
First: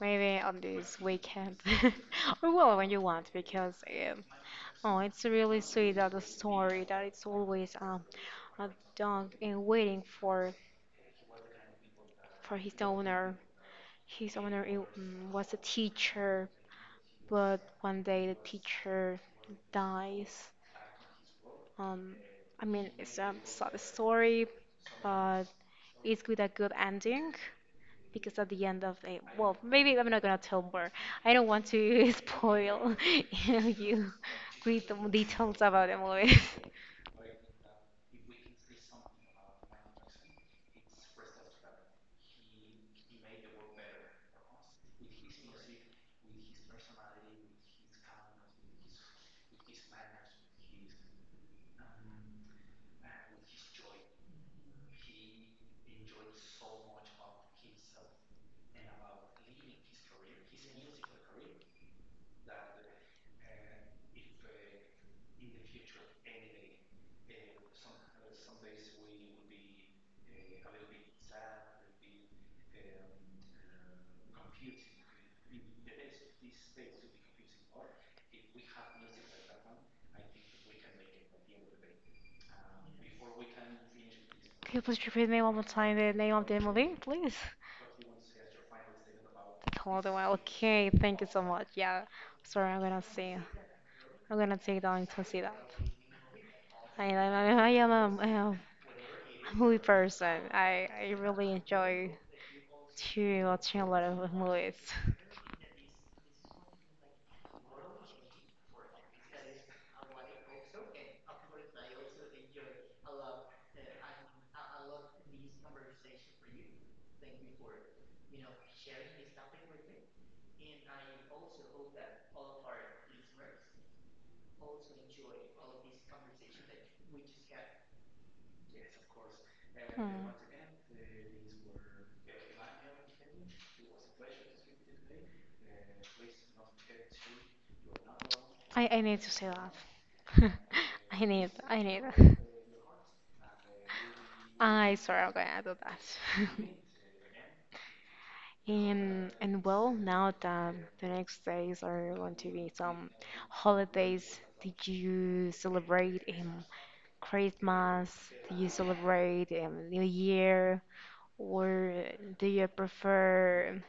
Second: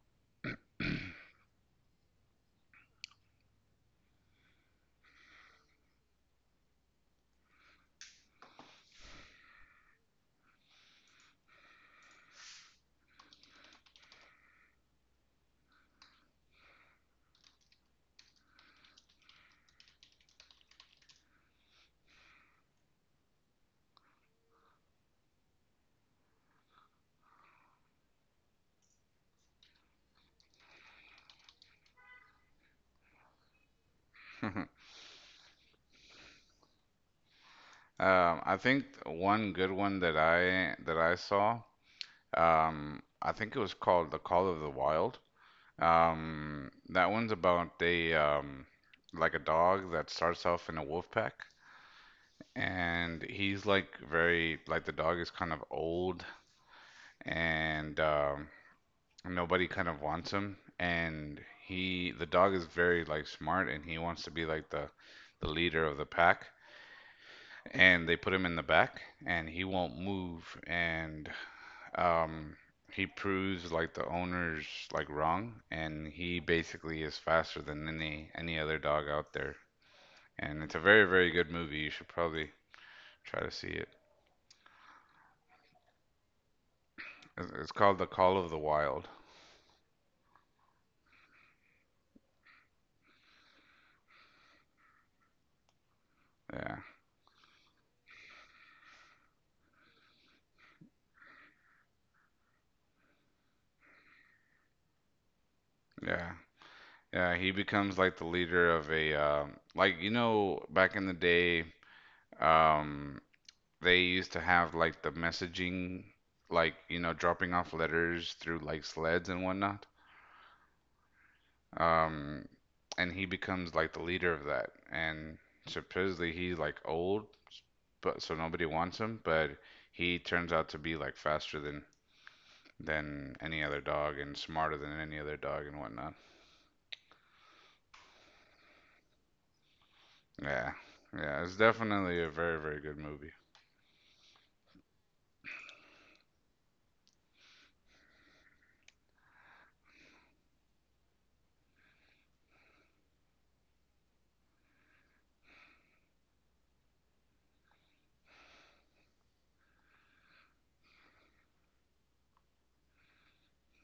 [SPEAKER 2] maybe on this weekend, or well, when you want, because um, oh, it's really sweet that the story that it's always a dog and waiting for his owner. His owner was a teacher, but one day the teacher dies. Um, I mean, it's a sad story, but it's with a good ending because at the end of it, well, maybe I'm not gonna tell more. I don't want to spoil you with the details about the movie.
[SPEAKER 1] I think one good one that I saw. I think it was called The Call of the Wild. That one's about a like a dog that starts off in a wolf pack, and he's like very like the dog is kind of old, and nobody kind of wants him, and he the dog is very like smart, and he wants to be like the leader of the pack, and they put him in the back, and he won't move, and Um, he proves like the owner's like wrong, and he basically is faster than any other dog out there. And it's a very very good movie. You should probably try to see it.
[SPEAKER 2] Can you please repeat me one more time the name of the movie, please?
[SPEAKER 1] It's called The Call of the Wild.
[SPEAKER 2] Hold on. Okay, thank you so much. Yeah, sorry, I'm gonna see. I'm gonna take that into see that.
[SPEAKER 1] Yeah,
[SPEAKER 2] I am Movie person. I really enjoy to watching a lot of movies.
[SPEAKER 1] yeah, yeah. He becomes like the leader of a like you know back in the day, um, they used to have like the messaging, like you know dropping off letters through like sleds and whatnot. Um, and he becomes like the leader of that. And supposedly he's like old, but so nobody wants him. But he
[SPEAKER 2] Hmm.
[SPEAKER 1] turns out to be like faster than any other dog and smarter than any other dog and whatnot.
[SPEAKER 2] I need to say that.
[SPEAKER 1] Yeah,
[SPEAKER 2] I
[SPEAKER 1] yeah,
[SPEAKER 2] need,
[SPEAKER 1] it's
[SPEAKER 2] I
[SPEAKER 1] definitely a
[SPEAKER 2] need.
[SPEAKER 1] very very good movie.
[SPEAKER 2] I swear I'm gonna do that. And well, now that the next days are going to be some holidays, did you celebrate Christmas? Did you celebrate New Year? Or do you prefer,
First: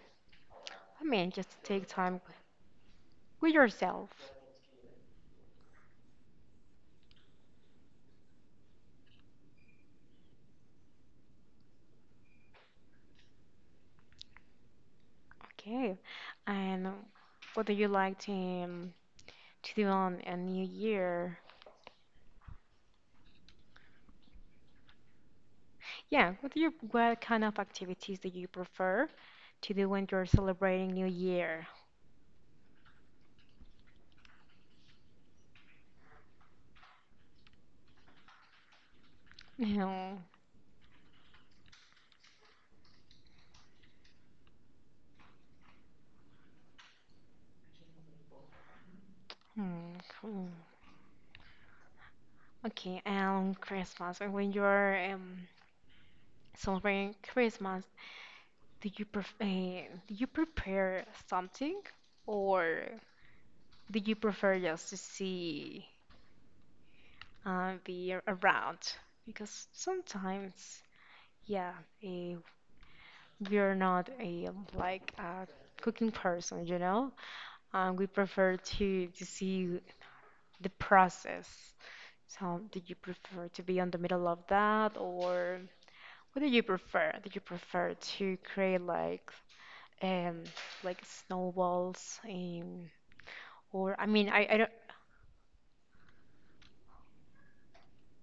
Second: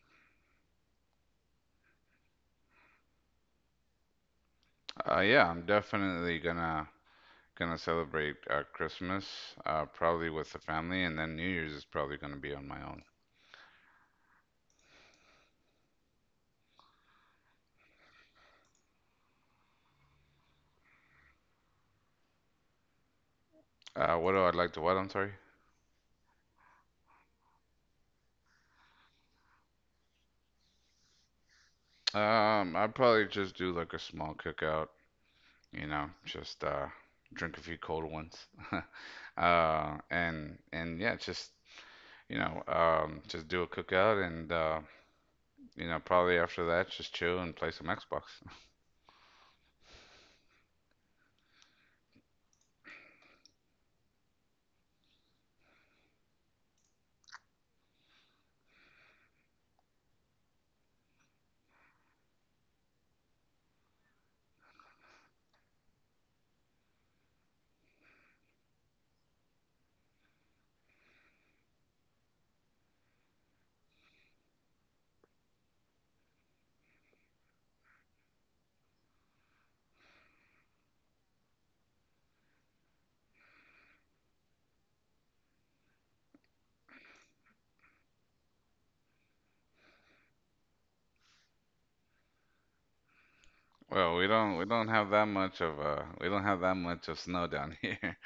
[SPEAKER 2] I mean, just to take time with yourself?
[SPEAKER 1] Yeah, I'm definitely gonna celebrate Christmas probably with the family, and then New Year's is probably gonna be on my own.
[SPEAKER 2] Okay. And what do you like to do on a new year?
[SPEAKER 1] What do I like to what? I'm sorry.
[SPEAKER 2] Yeah, what do you what kind of activities do you prefer to do when you're celebrating New Year?
[SPEAKER 1] I'd probably just do like a small cookout you know, just drink a few cold ones,
[SPEAKER 2] No.
[SPEAKER 1] and yeah, just you know, just do a cookout, and you know, probably after that, just chill and play some Xbox.
[SPEAKER 2] Hmm. Hmm. Cool. Okay, and Christmas. And when you're celebrating Christmas, do you pref uh, do you prepare something or do you prefer just to see be around? Because sometimes, yeah, uh, we're not a like a cooking person, you know? We prefer to see the process. So, did you prefer to be on the middle of that, or what do you prefer? Did you prefer to create um like snowballs or I
[SPEAKER 1] Well, we
[SPEAKER 2] mean
[SPEAKER 1] don't we
[SPEAKER 2] I
[SPEAKER 1] don't have that much of snow down here.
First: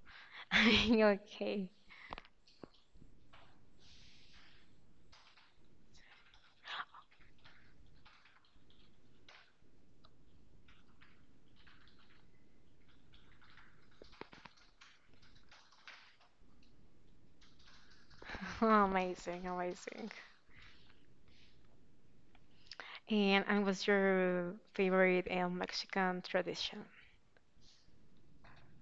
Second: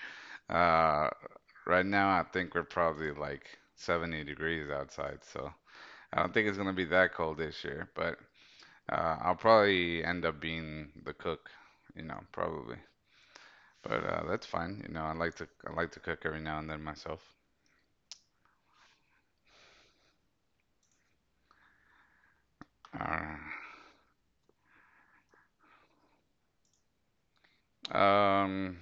[SPEAKER 2] I don't
[SPEAKER 1] Uh,
[SPEAKER 2] okay.
[SPEAKER 1] right now, I think we're probably like 70 degrees outside, so I don't think it's gonna be that cold this year. But I'll probably end up being the cook, you know, probably. But that's fine. You know, I like to cook every now and then myself.
[SPEAKER 2] Amazing, amazing.
[SPEAKER 1] Uh,
[SPEAKER 2] And what's your favorite Mexican tradition?
[SPEAKER 1] um,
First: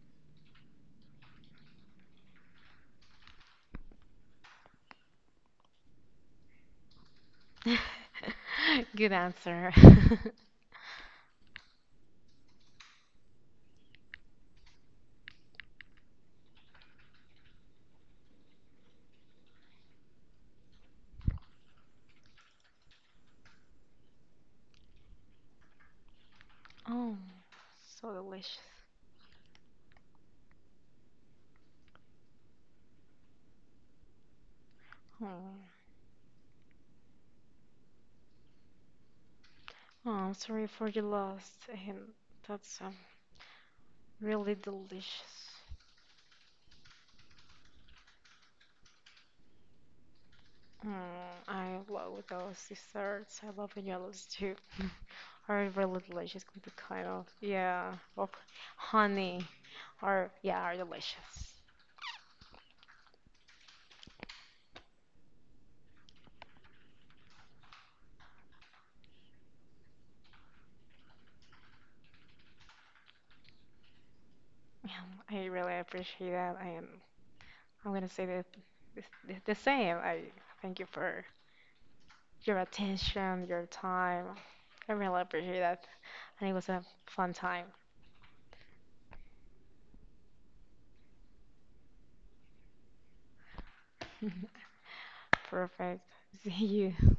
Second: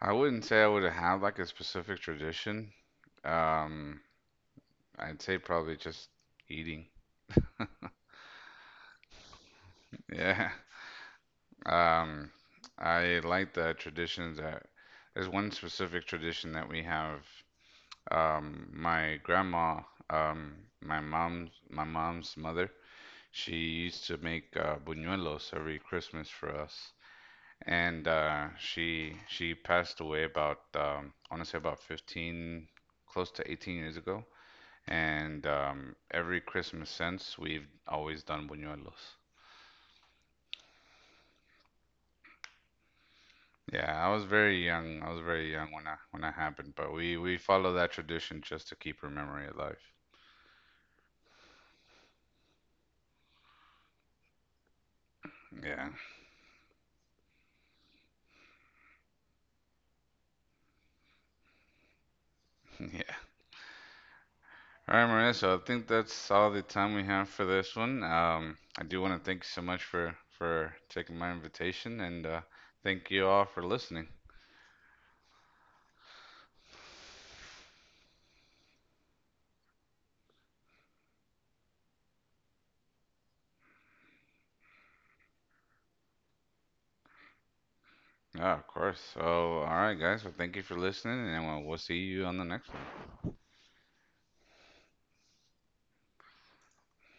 [SPEAKER 1] I wouldn't say I would have like a specific tradition. Um, I'd say probably just eating.
[SPEAKER 2] Good answer.
[SPEAKER 1] Yeah. Um, I like the traditions that there's one specific tradition that we have. My grandma, um, my mom's mother, she used to make buñuelos every Christmas for us.
[SPEAKER 2] Oh,
[SPEAKER 1] And
[SPEAKER 2] so delicious.
[SPEAKER 1] she passed away about I want to say about 15, close to 18 years ago.
[SPEAKER 2] Oh,
[SPEAKER 1] And every Christmas since, we've always done buñuelos.
[SPEAKER 2] oh, I'm sorry for the loss, and that's
[SPEAKER 1] Yeah, I was
[SPEAKER 2] really
[SPEAKER 1] very young. I was very
[SPEAKER 2] delicious.
[SPEAKER 1] young when that happened, but we follow that tradition just to keep her memory alive.
[SPEAKER 2] Mm, I love those desserts. I love vanillas too. Are
[SPEAKER 1] Yeah,
[SPEAKER 2] really delicious. Could be kind of yeah, of honey, or yeah, are delicious.
[SPEAKER 1] yeah. All right, Maria. So I think that's all the time we have for this one. I do want to thank you so much for taking my invitation, and thank you all for listening.
[SPEAKER 2] Yeah, I really appreciate that, and I'm gonna say that the same. I thank you for your attention, your time. I really appreciate that. And it was a fun time.
[SPEAKER 1] Yeah, of course. So, all right, guys. Well, thank you for listening, and we'll see you on the next one.
[SPEAKER 2] Perfect. See you.